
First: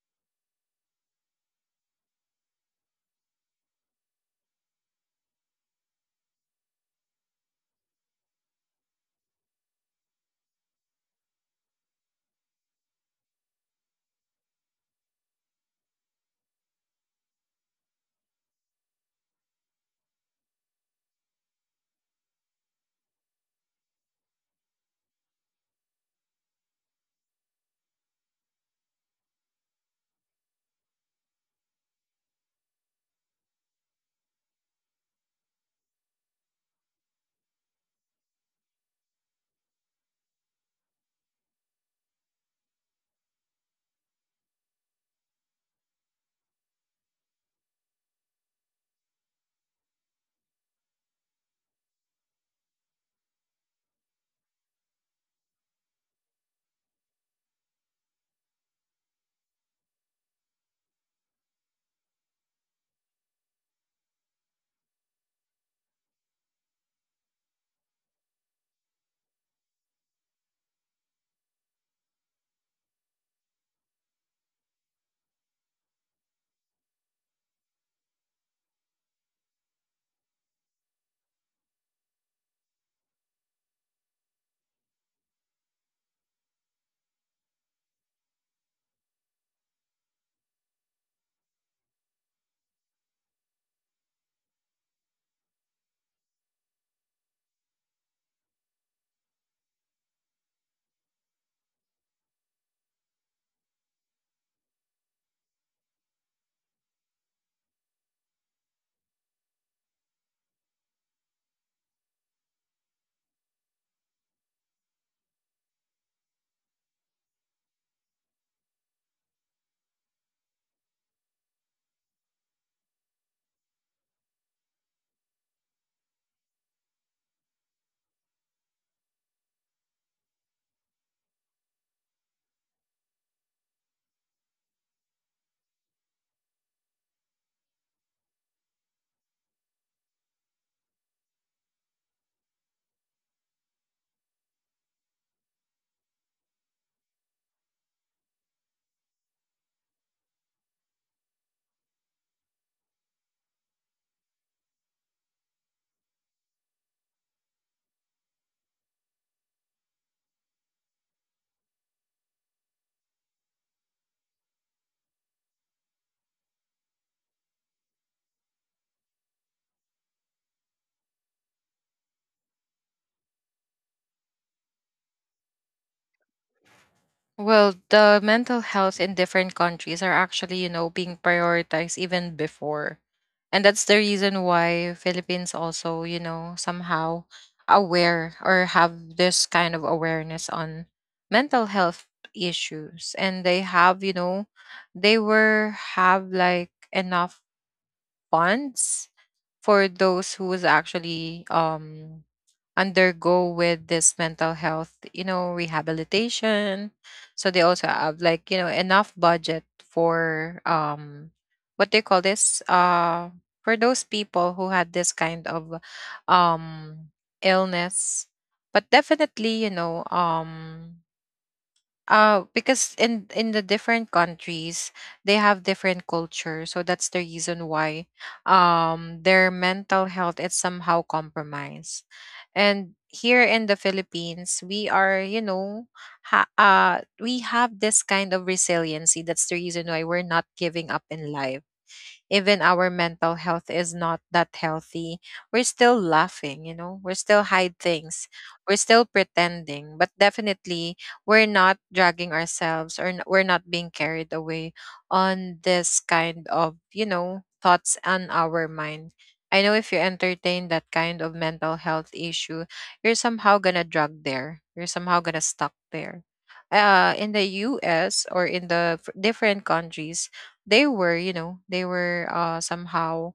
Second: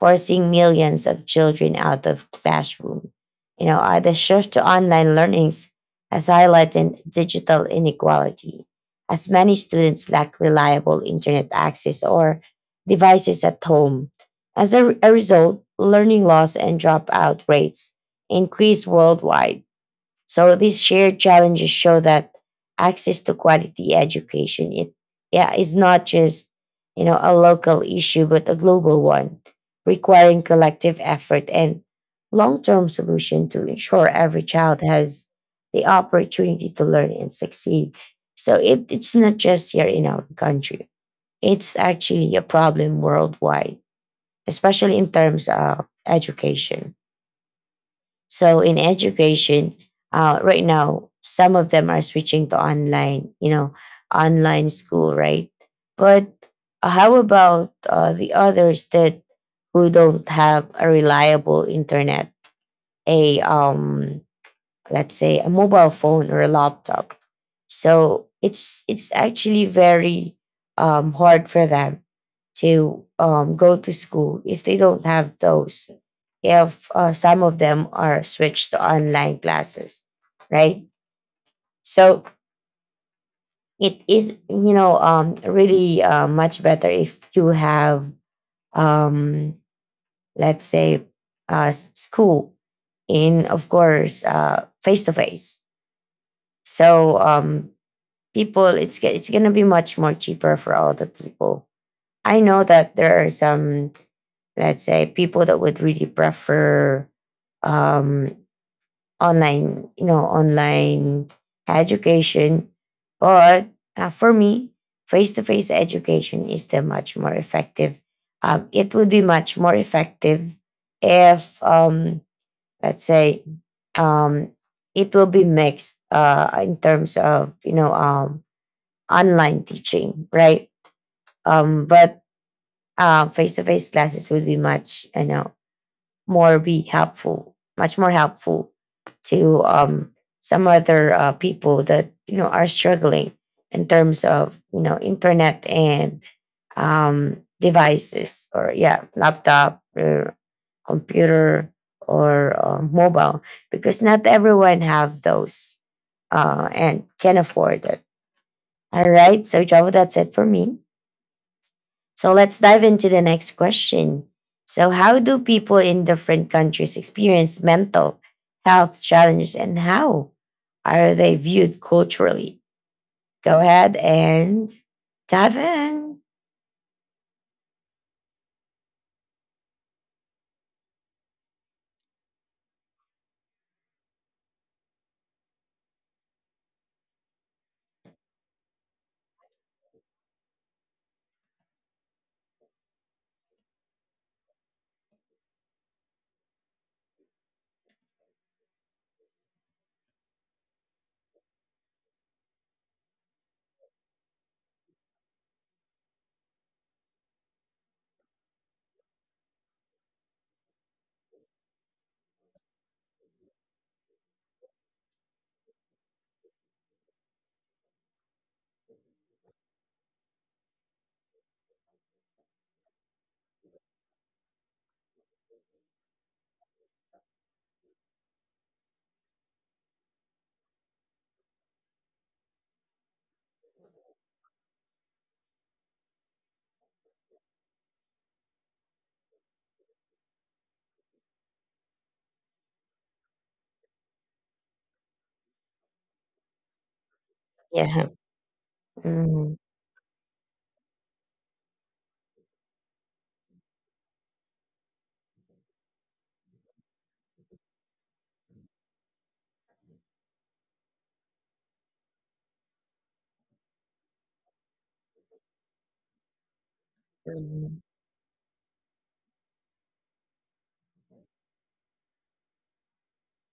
A: forcing millions of children out of classroom. The shift to online learnings has highlighted digital inequality, as many students lack reliable internet access or devices at home. As a result, learning loss and dropout rates increase worldwide. So these shared challenges show that access to quality education it yeah, is not just a local issue but a global one, requiring collective effort and long-term solution to ensure every child has the opportunity to learn and succeed. So it's not just here in our country. It's actually a problem worldwide, especially in terms of education. So in education, right now, some of them are switching to online, you know, online school, right? But how about the others that who don't have a reliable internet, a let's say a mobile phone or a laptop? So it's actually very hard for them to go to school if they don't have those. If some of them are switched to online classes, right? So it is, really much better if you have, um, let's say, s- school in, of course, face to face. So people, it's going to be much more cheaper for all the people. I know that there are some, let's say, people that would really prefer, um, online, you know, online education. But for me, face-to-face education is still much more effective. It would be much more effective if, let's say, um, it will be mixed in terms of, you know, online teaching, right? But face-to-face classes would be much, you know, much more helpful to some other people that, you know, are struggling in terms of, you know, internet and, devices, or yeah, laptop or computer, or mobile, because not everyone have those, and can afford it. All right, so Java, that's it for me. So let's dive into the next question. So, how do people in different countries experience mental health challenges, and how are they viewed culturally? Go ahead and dive in.
B: Well, the mental health in different countries are actually, you know, being prioritized even before. And that's the reason why Philippines also, you know, somehow aware or have this kind of awareness on mental health issues. And they have, you know, they were have like enough funds for those who was actually undergo with this mental health, you know, rehabilitation. So they also have like, you know, enough budget for um, what they call this? Uh, for those people who had this kind of um illness. But definitely, you know, um, because in the different countries, they have different culture, so that's the reason why their mental health is somehow compromised. And here in the Philippines, we are, you know, we have this kind of resiliency. That's the reason why we're not giving up in life even our mental health is not that healthy. We're still laughing, we're still hide
A: Yeah.
B: things, we're still
A: Mm,
B: pretending. But definitely we're not dragging ourselves or we're not being carried away on this kind of, thoughts on our mind. I know if you entertain that kind of mental health issue, you're somehow gonna drug there. You're somehow gonna stuck there. In the
A: mm,
B: US or in the different countries, they were they were somehow,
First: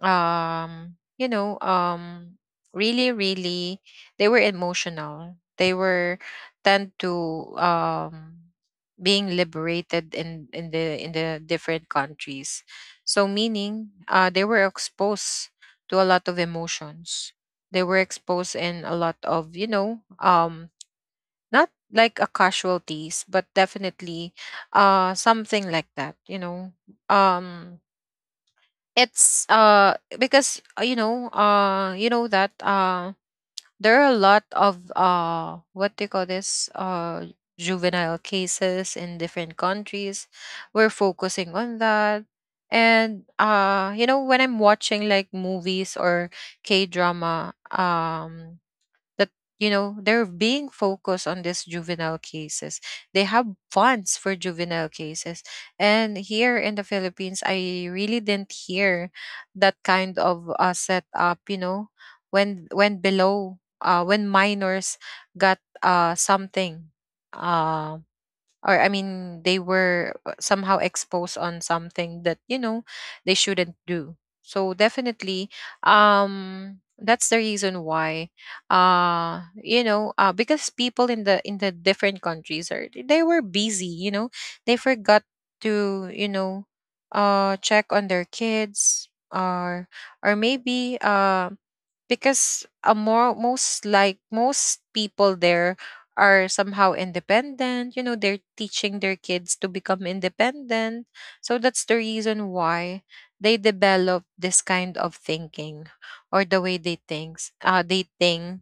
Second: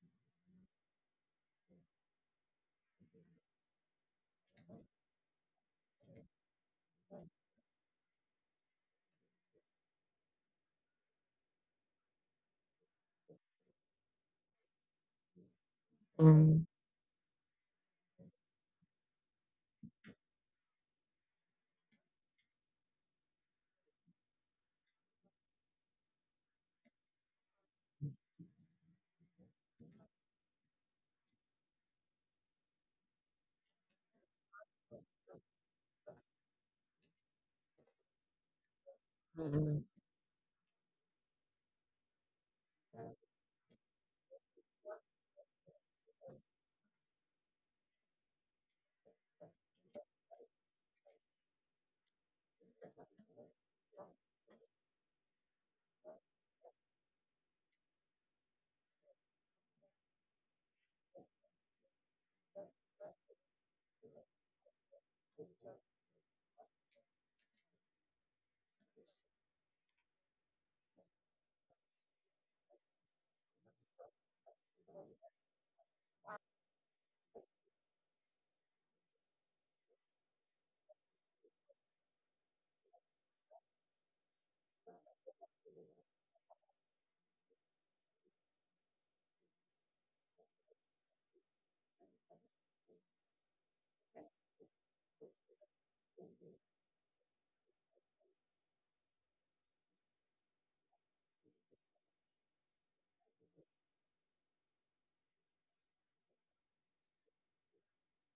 B: um you know um really, really, they were emotional, they were tend to being liberated in the different countries. So meaning they were exposed to a lot of
A: mm,
B: emotions. They were exposed in a lot of, not like a casualties, but definitely something like that, you know um it's because you know that there are a lot of what do you call this, juvenile cases in different
A: mm.
B: countries we're focusing on that. And you know, when I'm watching like movies or K drama, that, you know, they're being focused on these juvenile cases. They have funds for juvenile cases. And here in the Philippines, I really didn't hear that kind of setup, you know. When below when minors got something, um or I mean, they were somehow exposed on something that, you know, they shouldn't do. So definitely, that's the reason why, you know, because people in the different countries are, they were busy. You know, they forgot to, you know, check on their kids, or maybe because more most like most people there are somehow independent. You know, they're teaching their kids to become independent. So that's the reason why they develop this kind of thinking, or the way they thinks they think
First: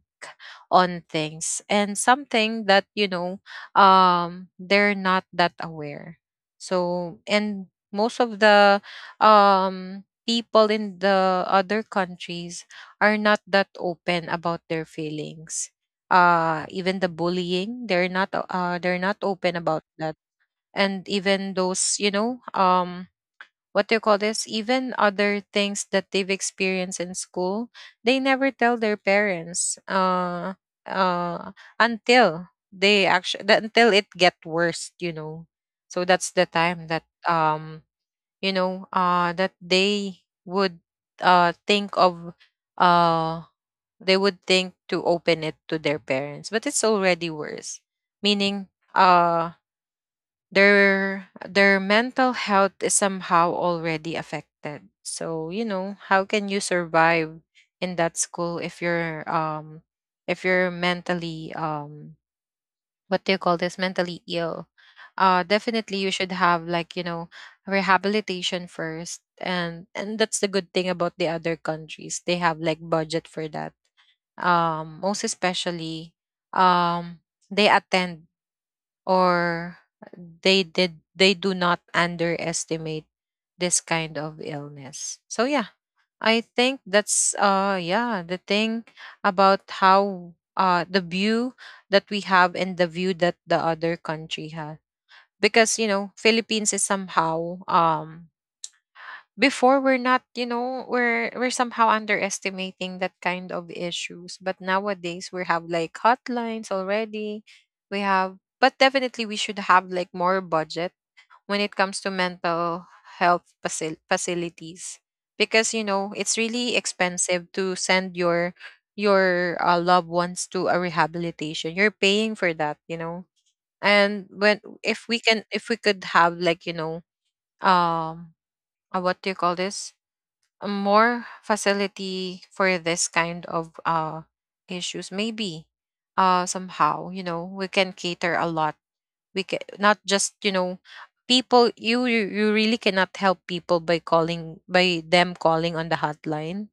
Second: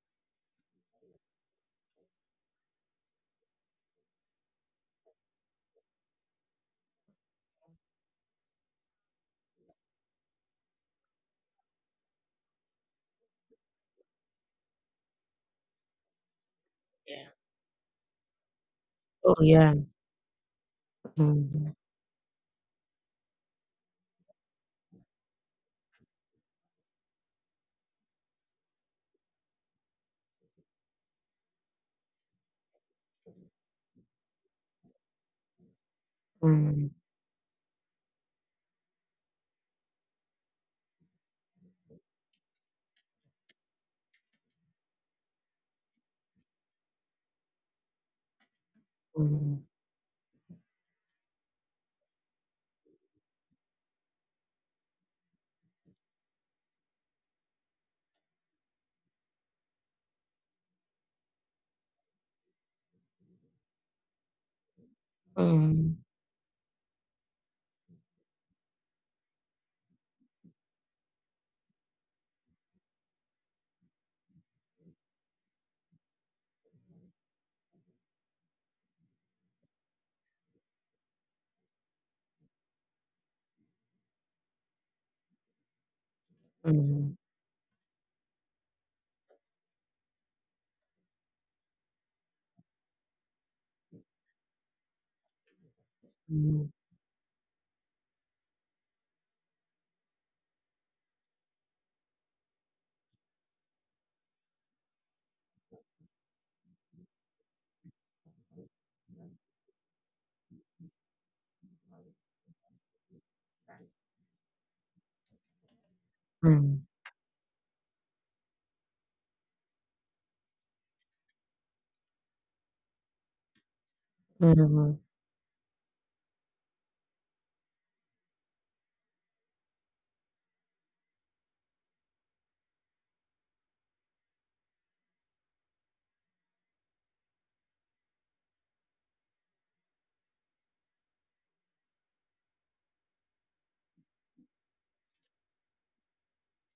B: on things and something that, you know, they're not that aware. So, and most of the people in the other countries are not that open about their feelings. Even the bullying, they're not
A: Oh,
B: open
A: yeah.
B: about that, and even
A: Mm,
B: those, what do you call this, even other things that they've experienced in school, they never tell their parents, uh until they actually, until it get worse, you know. So that's the
A: mm,
B: time that you know, that they would think of, uh they would think to open it to their parents, but it's already worse. Meaning,
A: mm,
B: uh their mental health is somehow already affected. So you know, how can you survive in that school if you're mentally what do you call this, mentally ill.
A: mm, mm,
B: Definitely you should have like, you know, rehabilitation first. And that's the good thing about the other countries: they have like budget for that. Most especially, um they attend, or they did they do not underestimate this kind of illness. So yeah, I think
A: mm,
B: that's the thing about how the view that we have and the view that the other country has. Because, you know,
A: mm,
B: Philippines is somehow before, we're not, you know, we're somehow underestimating that kind of issues, but nowadays we have like hotlines already. We have, but definitely we should have like more budget when it comes to mental health facilities, because, you know, it's
A: mm,
B: really expensive to send your loved ones to a rehabilitation. You're paying for that, you know. And when if we can, if we could have like, you know, um what do you call this, a more facility for this kind of issues, maybe somehow, you know, we can cater a lot. We can not just, you know, people, you really cannot help people by calling, by them calling on the hotline.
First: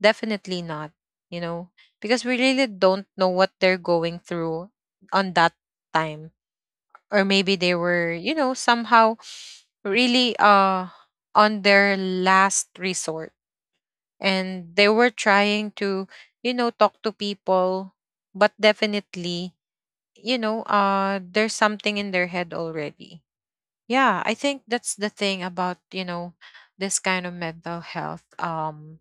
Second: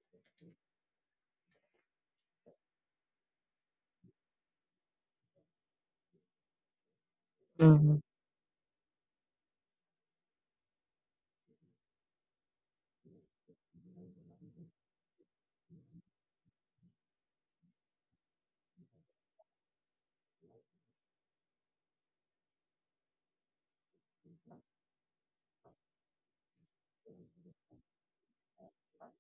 B: Definitely not, you know, because we really don't know what they're going through on that time, or maybe they
A: mm,
B: were, you know, somehow really on their last resort, and they were trying to, you know, talk to people. But definitely, you know, there's something in their head already. Yeah, I think that's the thing about, you know, this kind of mental health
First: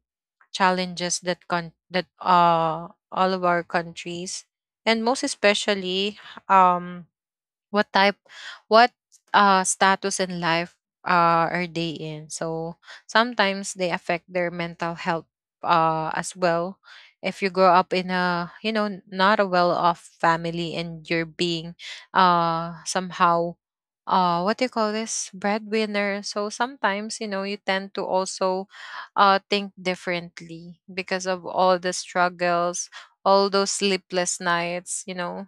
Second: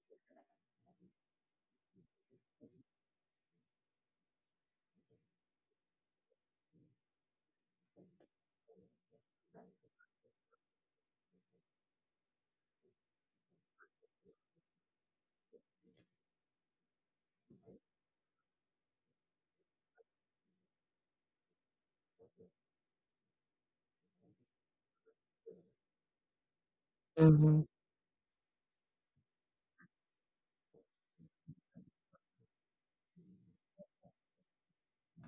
B: challenges that con that all of our countries. And most especially, um what type, what status in life are they in. So sometimes they affect their mental health as well. If you grow up in a, you know, not a well-off family, and you're being somehow what do you call this, breadwinner, so sometimes, you know, you
A: mm,
B: tend to also think differently because of all the struggles, all those sleepless nights, you know,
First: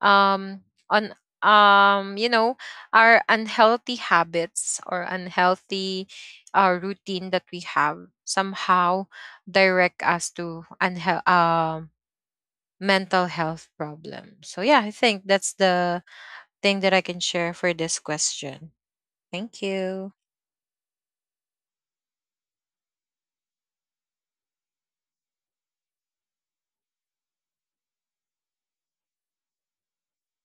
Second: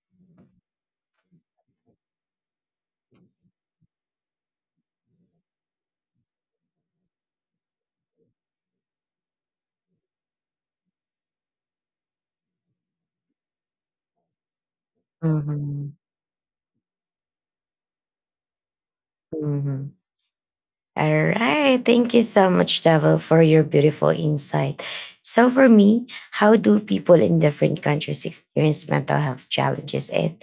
B: um on you know, our unhealthy habits, or unhealthy routine that we have somehow direct us to mental health problems. So yeah, I think that's
A: mm,
B: the thing that I can share for this question. Thank
A: mm, mm.
B: you.
A: All right. Thank you so much, Devil, for your beautiful insight. So, for me, how do people in different countries experience mental health challenges? And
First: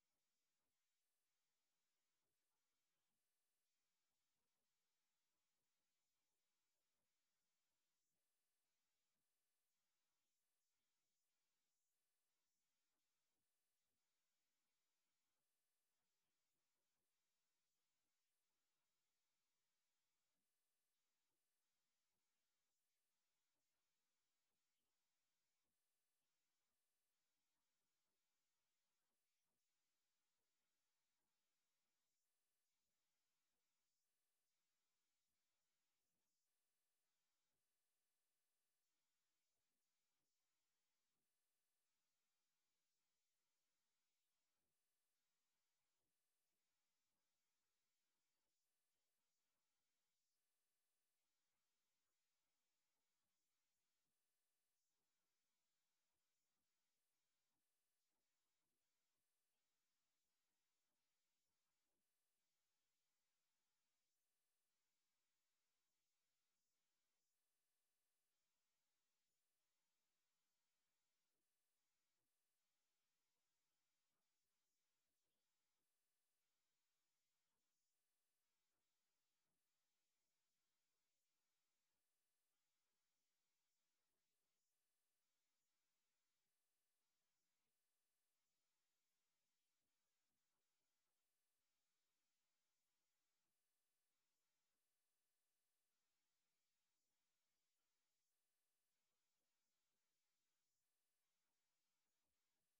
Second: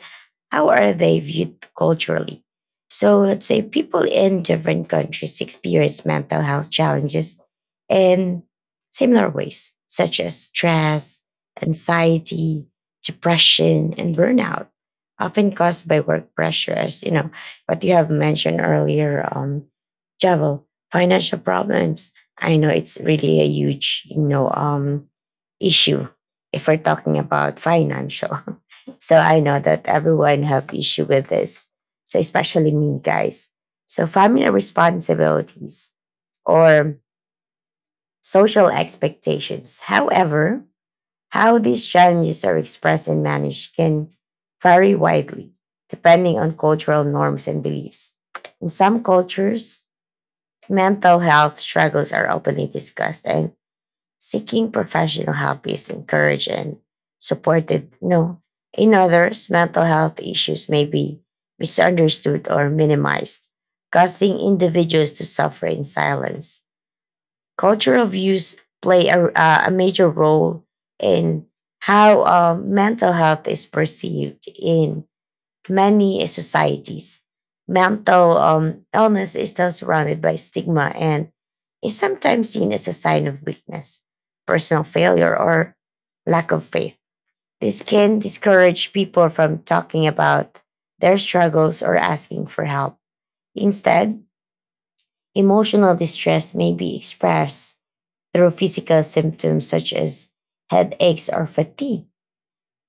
A: how are they viewed culturally? So let's say people in different countries experience mental health challenges in similar ways, such as stress, anxiety, depression, and burnout, often caused by work pressure. As you know, what you have mentioned earlier, Javel, financial problems. I know it's really a huge, you know, issue if we're talking about financial. So I know that everyone have issue with this. So especially me, guys. So family responsibilities or social expectations. However, how these challenges are expressed and managed can vary widely depending on cultural norms and beliefs. In some cultures, mental health struggles are openly discussed, and seeking professional help is encouraged and supported. You know, in others, mental health issues may be misunderstood or minimized, causing individuals to suffer in silence. Cultural views play a major role in how mental health is perceived in many societies. Mental illness is still surrounded by stigma and is sometimes seen as a sign of weakness, personal failure, or lack of faith. This can discourage people from talking about their struggles or asking for help. Instead, emotional distress may be expressed through physical symptoms such as headaches or fatigue.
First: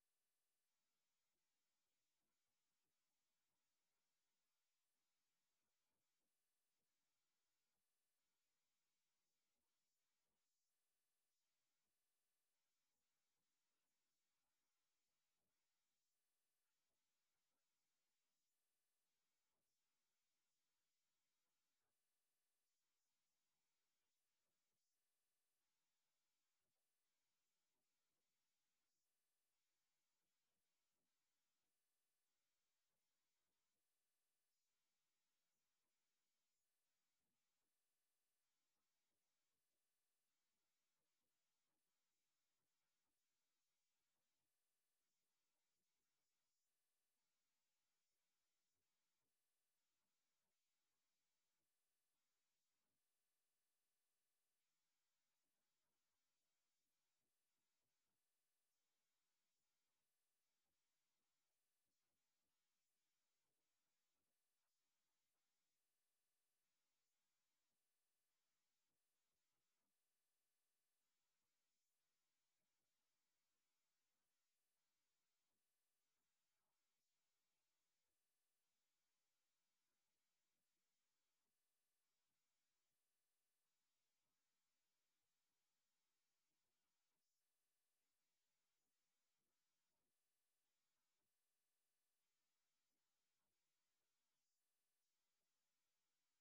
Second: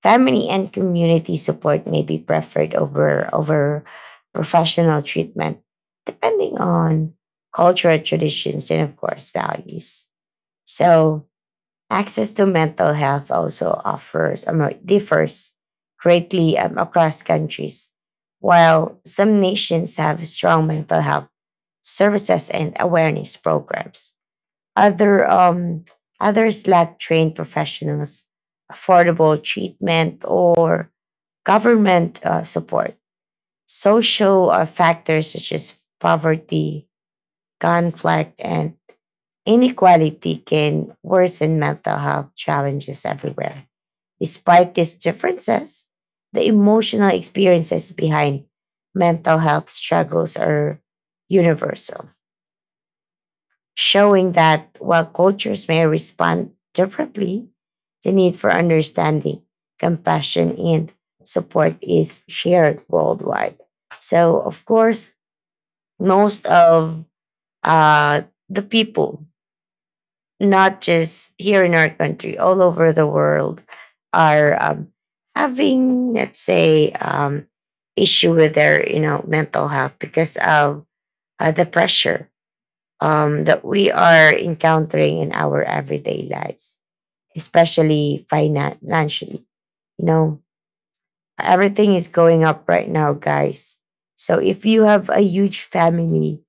A: Family and community support may be preferred over professional treatment, depending on cultural traditions and, of course, values. So access to mental health also offers, differs greatly across countries. While some nations have strong mental health services and awareness programs, other um others lack trained professionals, affordable treatment, or government support. Social factors such as poverty, conflict, and inequality can worsen mental health challenges everywhere. Despite these differences, the emotional experiences behind mental health struggles are universal, showing that while cultures may respond differently, the need for understanding, compassion, and support is shared worldwide. So, of course, most of uh, the people, not just here in our country, all over the world, are having, let's say, issue with their, you know, mental health because of the pressure that we are encountering in our everyday lives, especially financially. You know, everything is going up right now, guys. So if you have a huge family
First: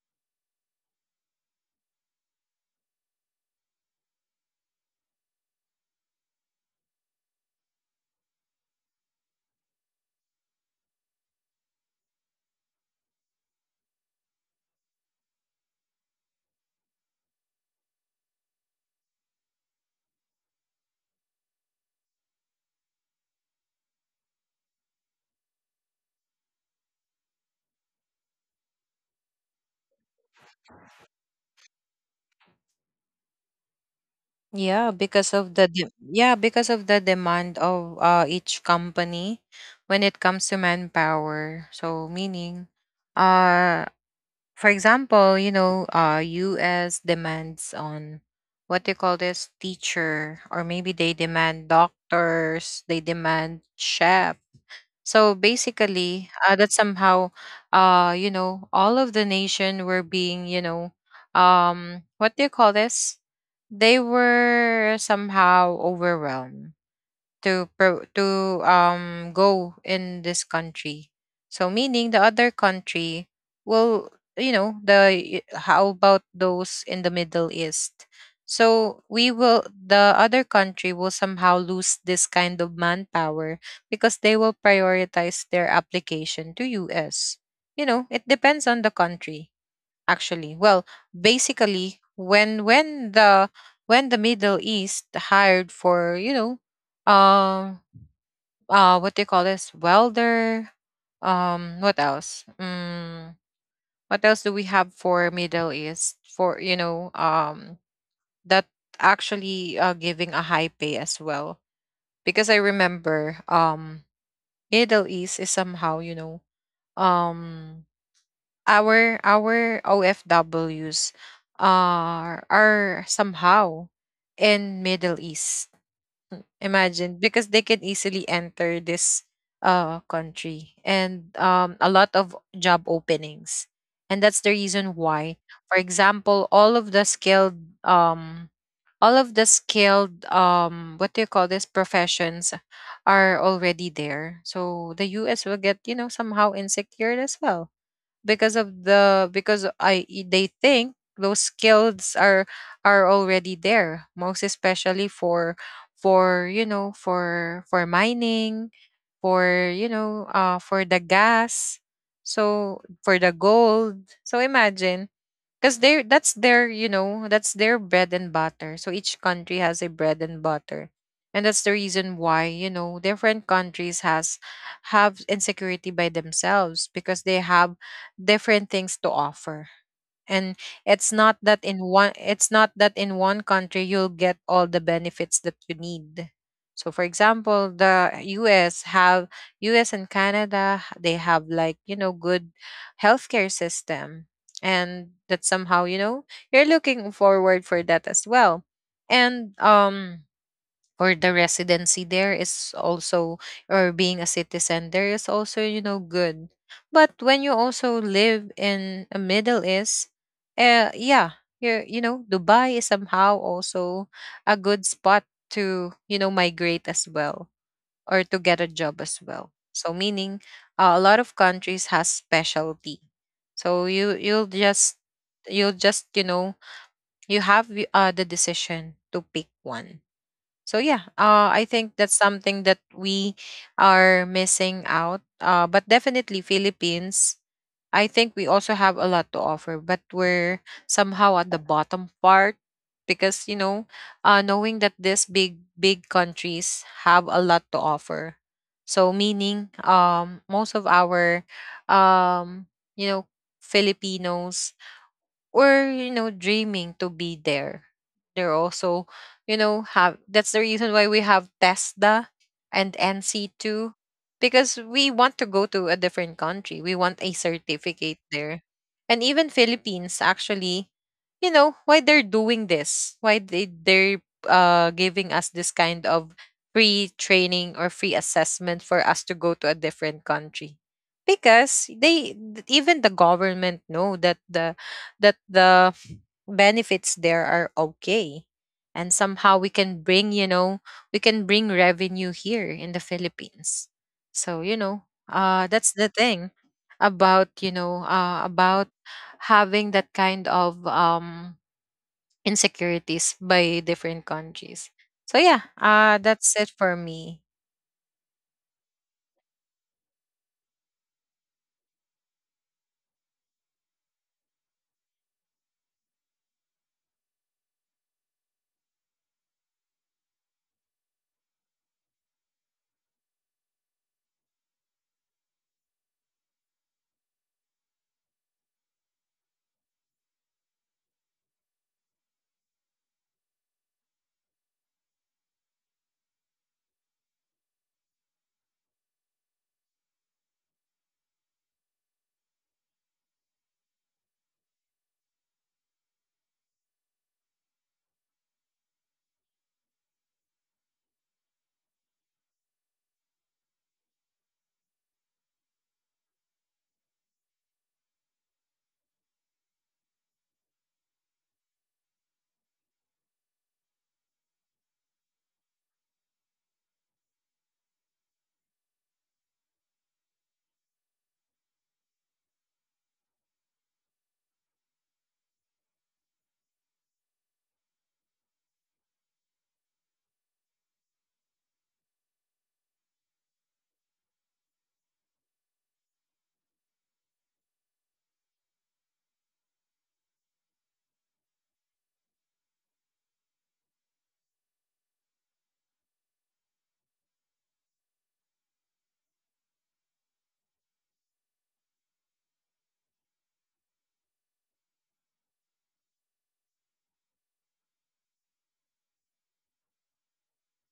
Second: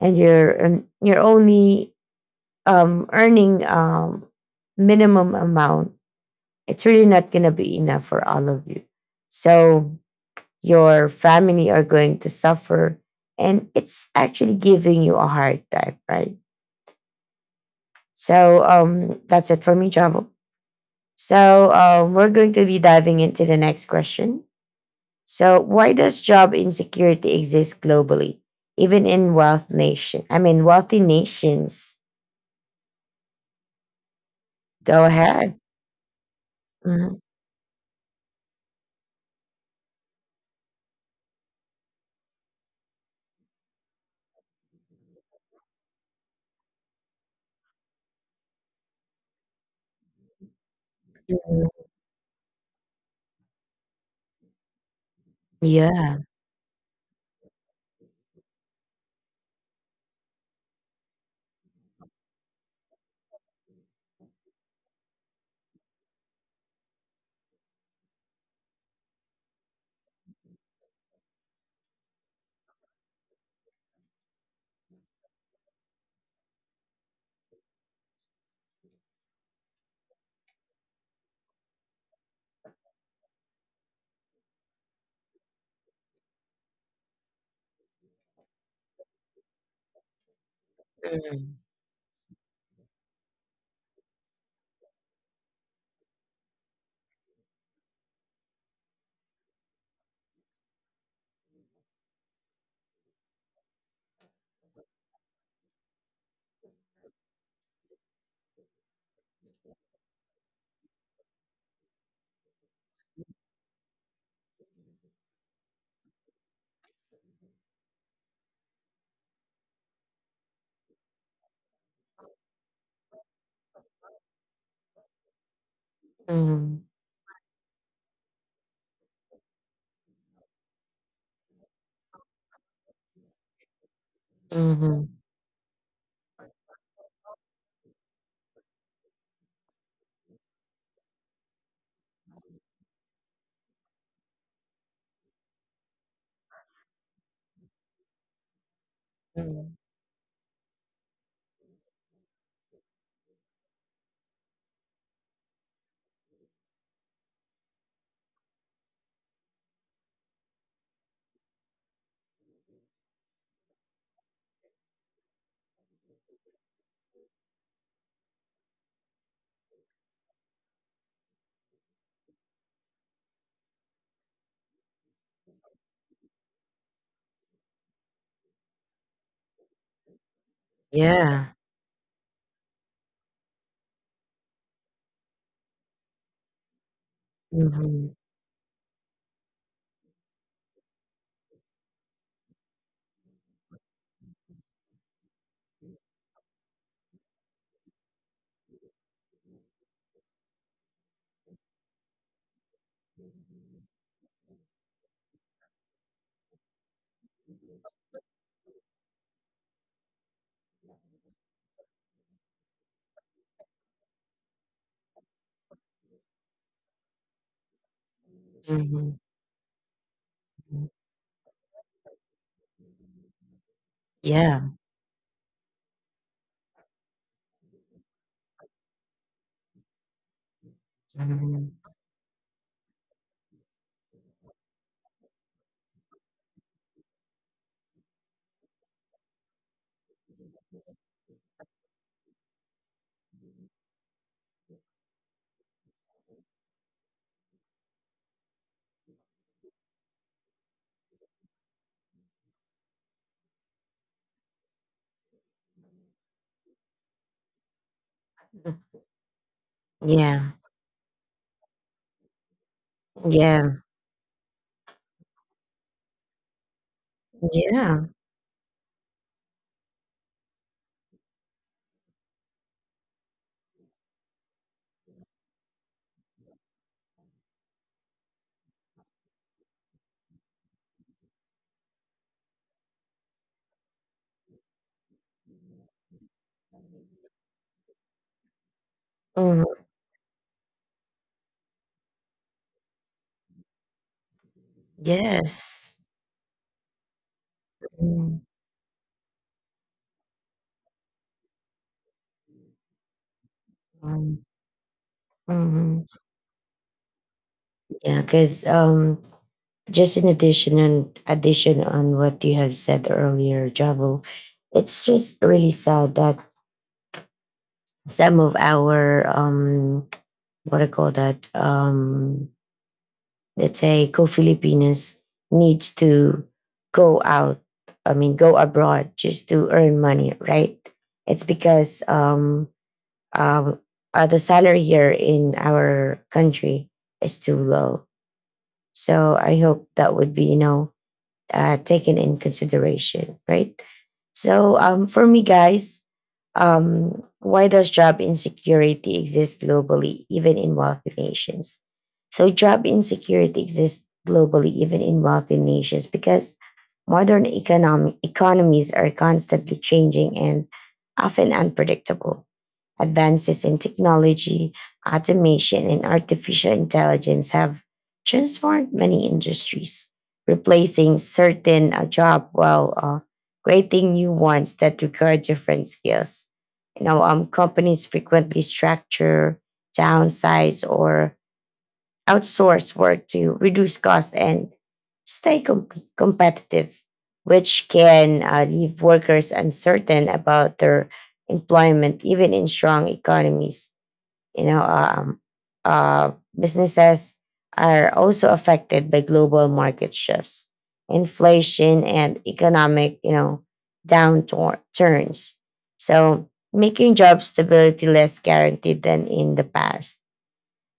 A: and you're only earning minimum amount, it's really not gonna be enough for all of you. So your family are going to suffer, and it's actually giving you a hard time, right? So that's it for me, Java. So we're going to be diving into the next question. So why does job insecurity exist globally, even in wealth nation? I mean, wealthy nations.
B: Yeah,
A: Go
B: because of
A: ahead.
B: the yeah, because of the
A: Mhm.
B: demand of each company when it comes to manpower. So meaning uh for example, you know, US demands on what they call this teacher, or maybe they demand
A: Mhm.
B: doctors, they demand chef. So
A: Yeah.
B: basically, that somehow, you know, all of the nation were being, you know, what do you call this? They were somehow overwhelmed to go in this country. So meaning the other country will, you know, how about those in the Middle East? So we will, the other country will somehow lose this kind of manpower, because they will prioritize their application to us. You know, it depends on the country, actually. Well,
A: Mhm.
B: basically, when the, when the Middle East hired for, you know, um what they call this, welder, what else, what else do we have for Middle East for, you know, that actually giving a high pay as well. Because I remember, Middle East is somehow, you know, um our OFWs are somehow in Middle East.
A: Mhm.
B: Imagine, because they can easily enter this country, and a lot of job openings. And that's the reason
A: Mhm.
B: why, for example, all of the skilled what do you call this, professions are already there. So the US will get, you know, somehow insecure as well, because of the, because
A: Mhm.
B: I, they think those skills are already there, most especially for, you know, for mining, for, you know, for the gas, so for the gold. So imagine, because they're, that's their, you know, that's their bread and butter, so each country has a bread and butter. And that's the reason why, you know, different countries has have insecurity by themselves, because they have different things to offer. And it's not
A: Yeah.
B: that in one, it's not that in one country you'll get all the benefits that you need. So for example,
A: Mhm.
B: the us have, US and Canada, they have like, you know, good healthcare system, and that somehow, you know, you're looking forward for that as well. And or the residency there is also, or being a citizen there is also, you know, good. But when you also live in a Middle East, yeah, you know, Dubai is somehow also a good spot to, you know, migrate as well, or to get a job
A: Mhm.
B: as well. So meaning
A: Mhm.
B: a lot of countries has specialty. So you'll
A: Yeah.
B: just, you'll just, you know, you have the decision to pick one. So yeah, I
A: Mhm.
B: think that's something that we are missing out. But definitely Philippines, I think we also have a lot to offer, but we're somehow at the bottom part, because, you know, knowing that these big big countries have a lot to offer. So meaning, most of our, um, you know, Filipinos, or you know, dreaming to be there, they're also, you know, have,
A: Yeah.
B: that's the reason why we have Tesda and
A: Yeah.
B: NC2, because we want to go to a different country, we want a
A: Yeah.
B: certificate there. And even Philippines actually, you know, why they're doing this, why they're giving us this kind of free training or free assessment for us to go to a different country, because they even the government know that the, that the benefits there are okay, and somehow we
A: Mhm.
B: can bring, you know, we can bring revenue here in the Philippines. So you know,
A: Yes.
B: that's the thing about, you know,
A: Mhm.
B: about having that kind of insecurities by different countries. So yeah,
A: Mhm.
B: that's it for me.
A: Yeah, because just in addition and addition on what you have said earlier, Javo, it's just really sad that some of our, what I call that, let's say co-Filipinas, needs to go out. I mean, go abroad just to earn money, right? It's because, um, the salary here in our country is too low. So I hope that would be, you know, taken in consideration, right? So, for me, guys, why does job insecurity exist globally, even in wealthy nations? So, job insecurity exists globally, even in wealthy nations, because modern economic economies are constantly changing and often unpredictable. Advances in technology, automation, and artificial intelligence have transformed many industries, replacing certain jobs while creating new ones that require different skills. You know, companies frequently structure, downsize, or outsource work to reduce cost and stay competitive, which can leave workers uncertain about their employment, even in strong economies. You know, uh, businesses are also affected by global market shifts, inflation, and economic, you know, downturns. So making job stability less guaranteed than in the past.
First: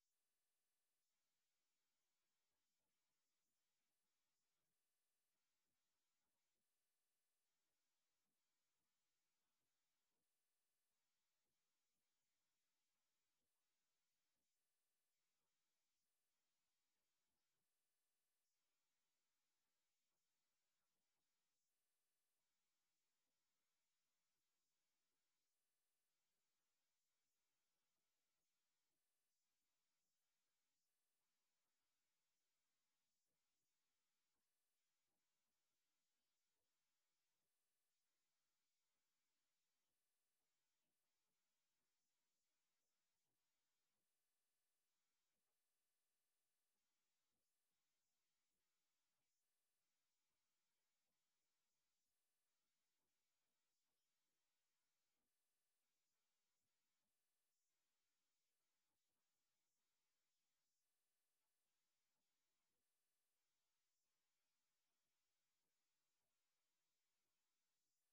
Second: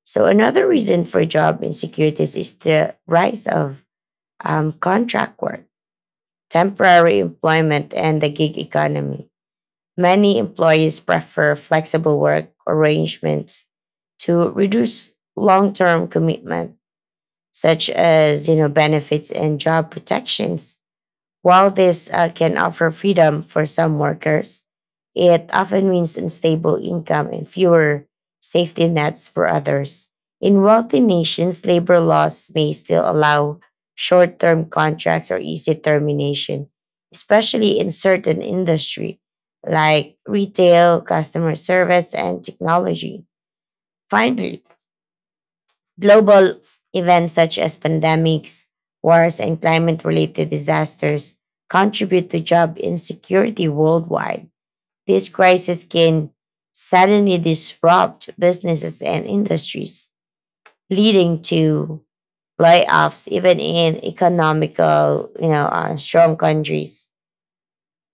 A: So another reason for job insecurities is the rise of contract work, temporary employment, and the gig economy. Many employees prefer flexible work arrangements to reduce long-term commitment, such as, you know, benefits and job protections. While this can offer freedom for some workers, it often means unstable income and fewer safety nets for others. In wealthy nations, labor laws may still allow short term contracts or easy termination, especially in certain industries like retail, customer service, and technology. Finally, global events such as pandemics, wars, and climate related disasters contribute to job insecurity worldwide. This crisis can suddenly disrupt businesses and industries, leading to layoffs even in economical, you know, strong countries.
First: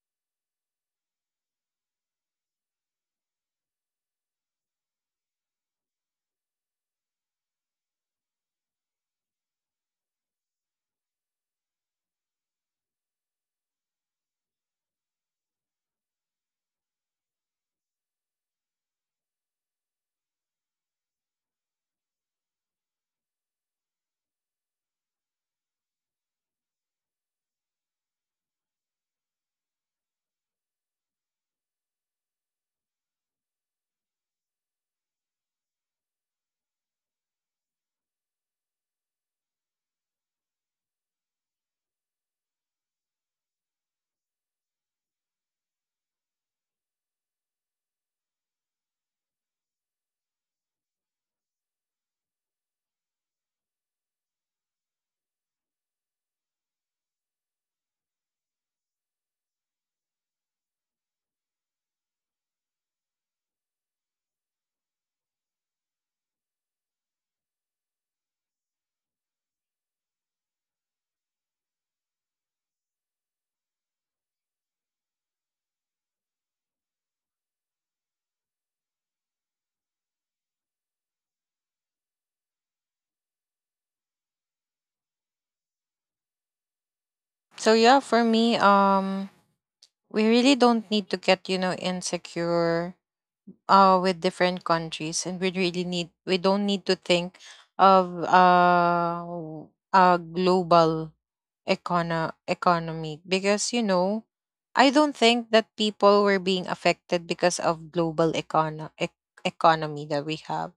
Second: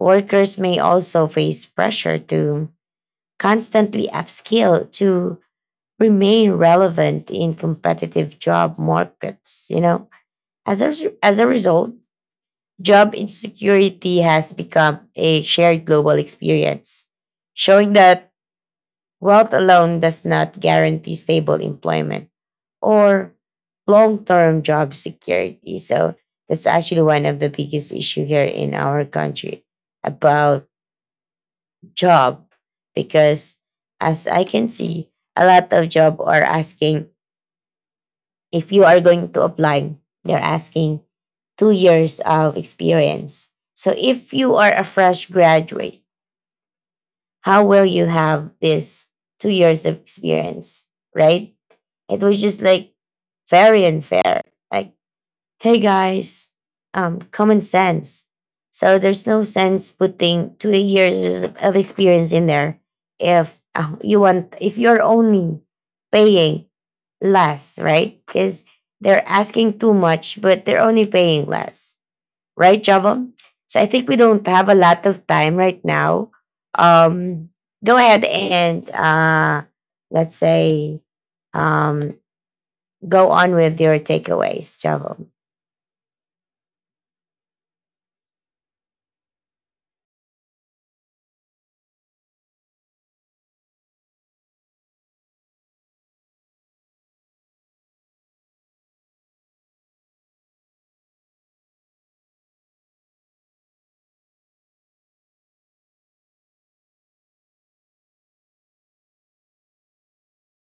A: Workers may also face pressure to constantly upskill to remain relevant in competitive job markets, you know. As a result, job insecurity has become a shared global experience, showing that wealth alone does not guarantee stable employment or long term job security. So, that's actually one of the biggest issue here in our country about job, because as I can see a lot of job are asking, if you are going to apply, they're asking 2 years of experience. So if you are a fresh graduate, how will you have this 2 years of experience, right? It was just like very unfair. Like, hey guys, common sense. So there's no sense putting 2 years of experience in there if you want if you're only paying less, right? Because they're asking too much, but they're only paying less, right, Java? So I think we don't have a lot of time right now. Um, go ahead and let's say, um, go on with your takeaways, Java.
B: So yeah, for me, we really don't need to get, you know, insecure with different countries, and we really need, we don't need to think of a global economy. Because, you know, I don't think that people were being affected because of global economy that we have.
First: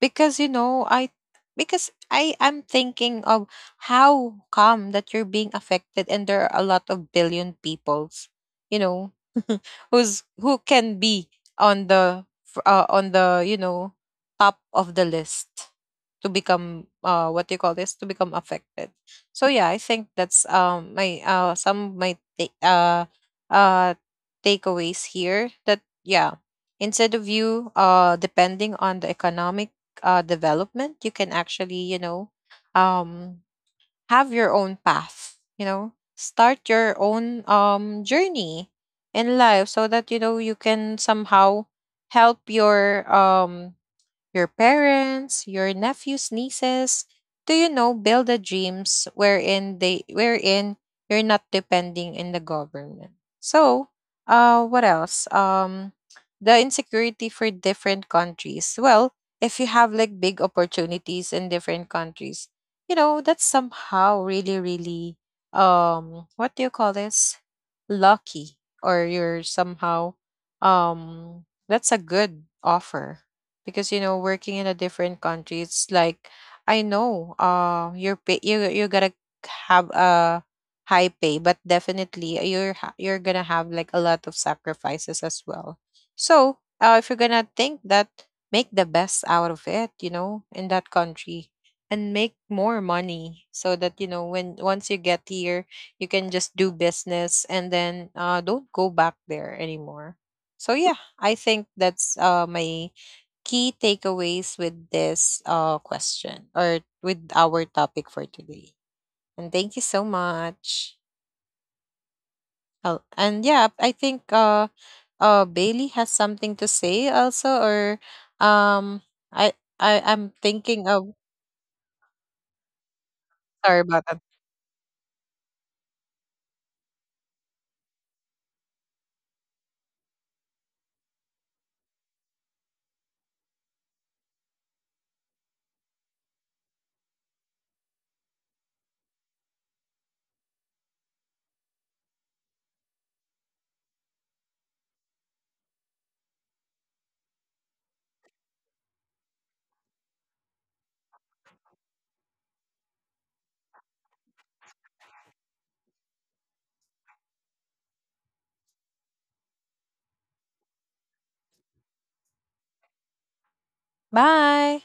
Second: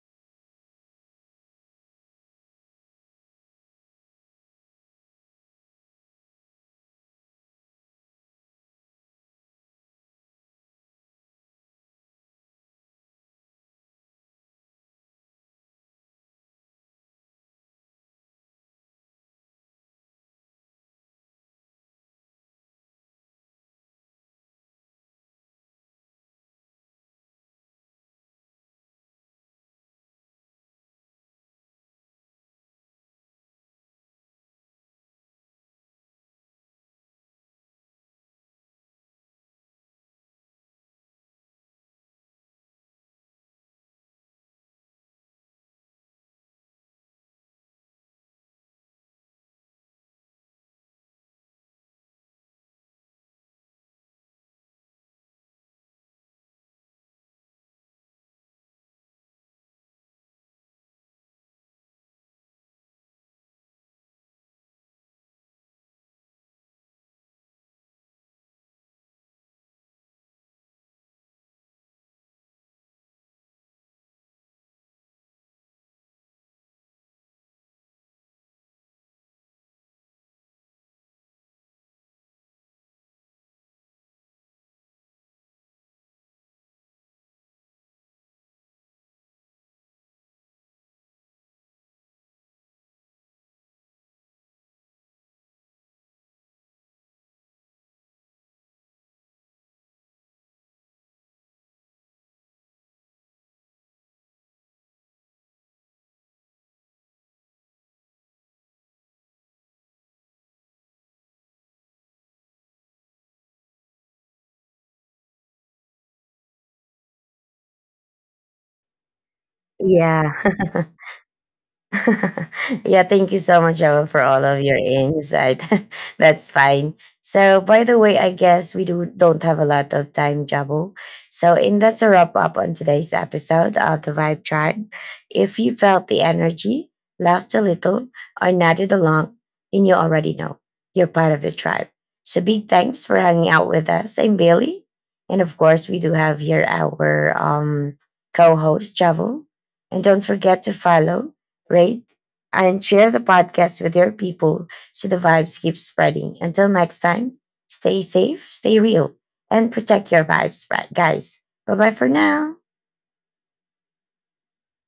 B: Because you know, I am thinking of, how come that you're being affected, and there are a lot of billion peoples, you know, who's, who can be on the on the, you know, top of the list to become what do you call this, to become affected. So yeah, I think that's my, some of my uh takeaways here, that yeah, instead of you depending on the economic development, you can actually, you know, um, have your own path, you know, start your own journey in life, so that, you know, you can somehow help your parents, your nephews, nieces, do you know, build a dreams wherein they, wherein you're not depending in the government. So, what else? The insecurity for different countries. Well, if you have like big opportunities in different countries, you know, that's somehow really, really, what do you call this? Lucky, or you're somehow, that's a good offer, because, you know, working in a different country, it's like, I know you're pay, you're gonna have a high pay, but definitely you're you're gonna have like a lot of sacrifices as well. So if you're gonna think that, make the best out of it, you know, in that country, and make more money, so that, you know, when, once you get here, you can just do business, and then don't go back there anymore. So yeah, I think that's my key takeaways with this question, or with our topic for today. And thank you so much. Oh, and yeah, I think Bailey has something to say also, or um, I, I'm
A: Yeah.
B: thinking of.
A: Yeah, thank you so much,
B: Sorry
A: Joel,
B: about
A: for
B: that.
A: all of your insight. That's fine. So, by the way, I guess we do don't have a lot of time, Jabo. So, and that's a wrap up on today's episode of the Vibe Tribe. If you felt the energy, laughed a little, or nodded along, then you already know you're part of the tribe. So, big thanks for hanging out with us. I'm Bailey, and of course, we do have here our, co-host Javo. And don't forget to follow, rate, and share the podcast with your people so the vibes keep spreading. Until next time, stay safe, stay real, and protect your vibes, right, guys. Bye bye for now.
B: Bye.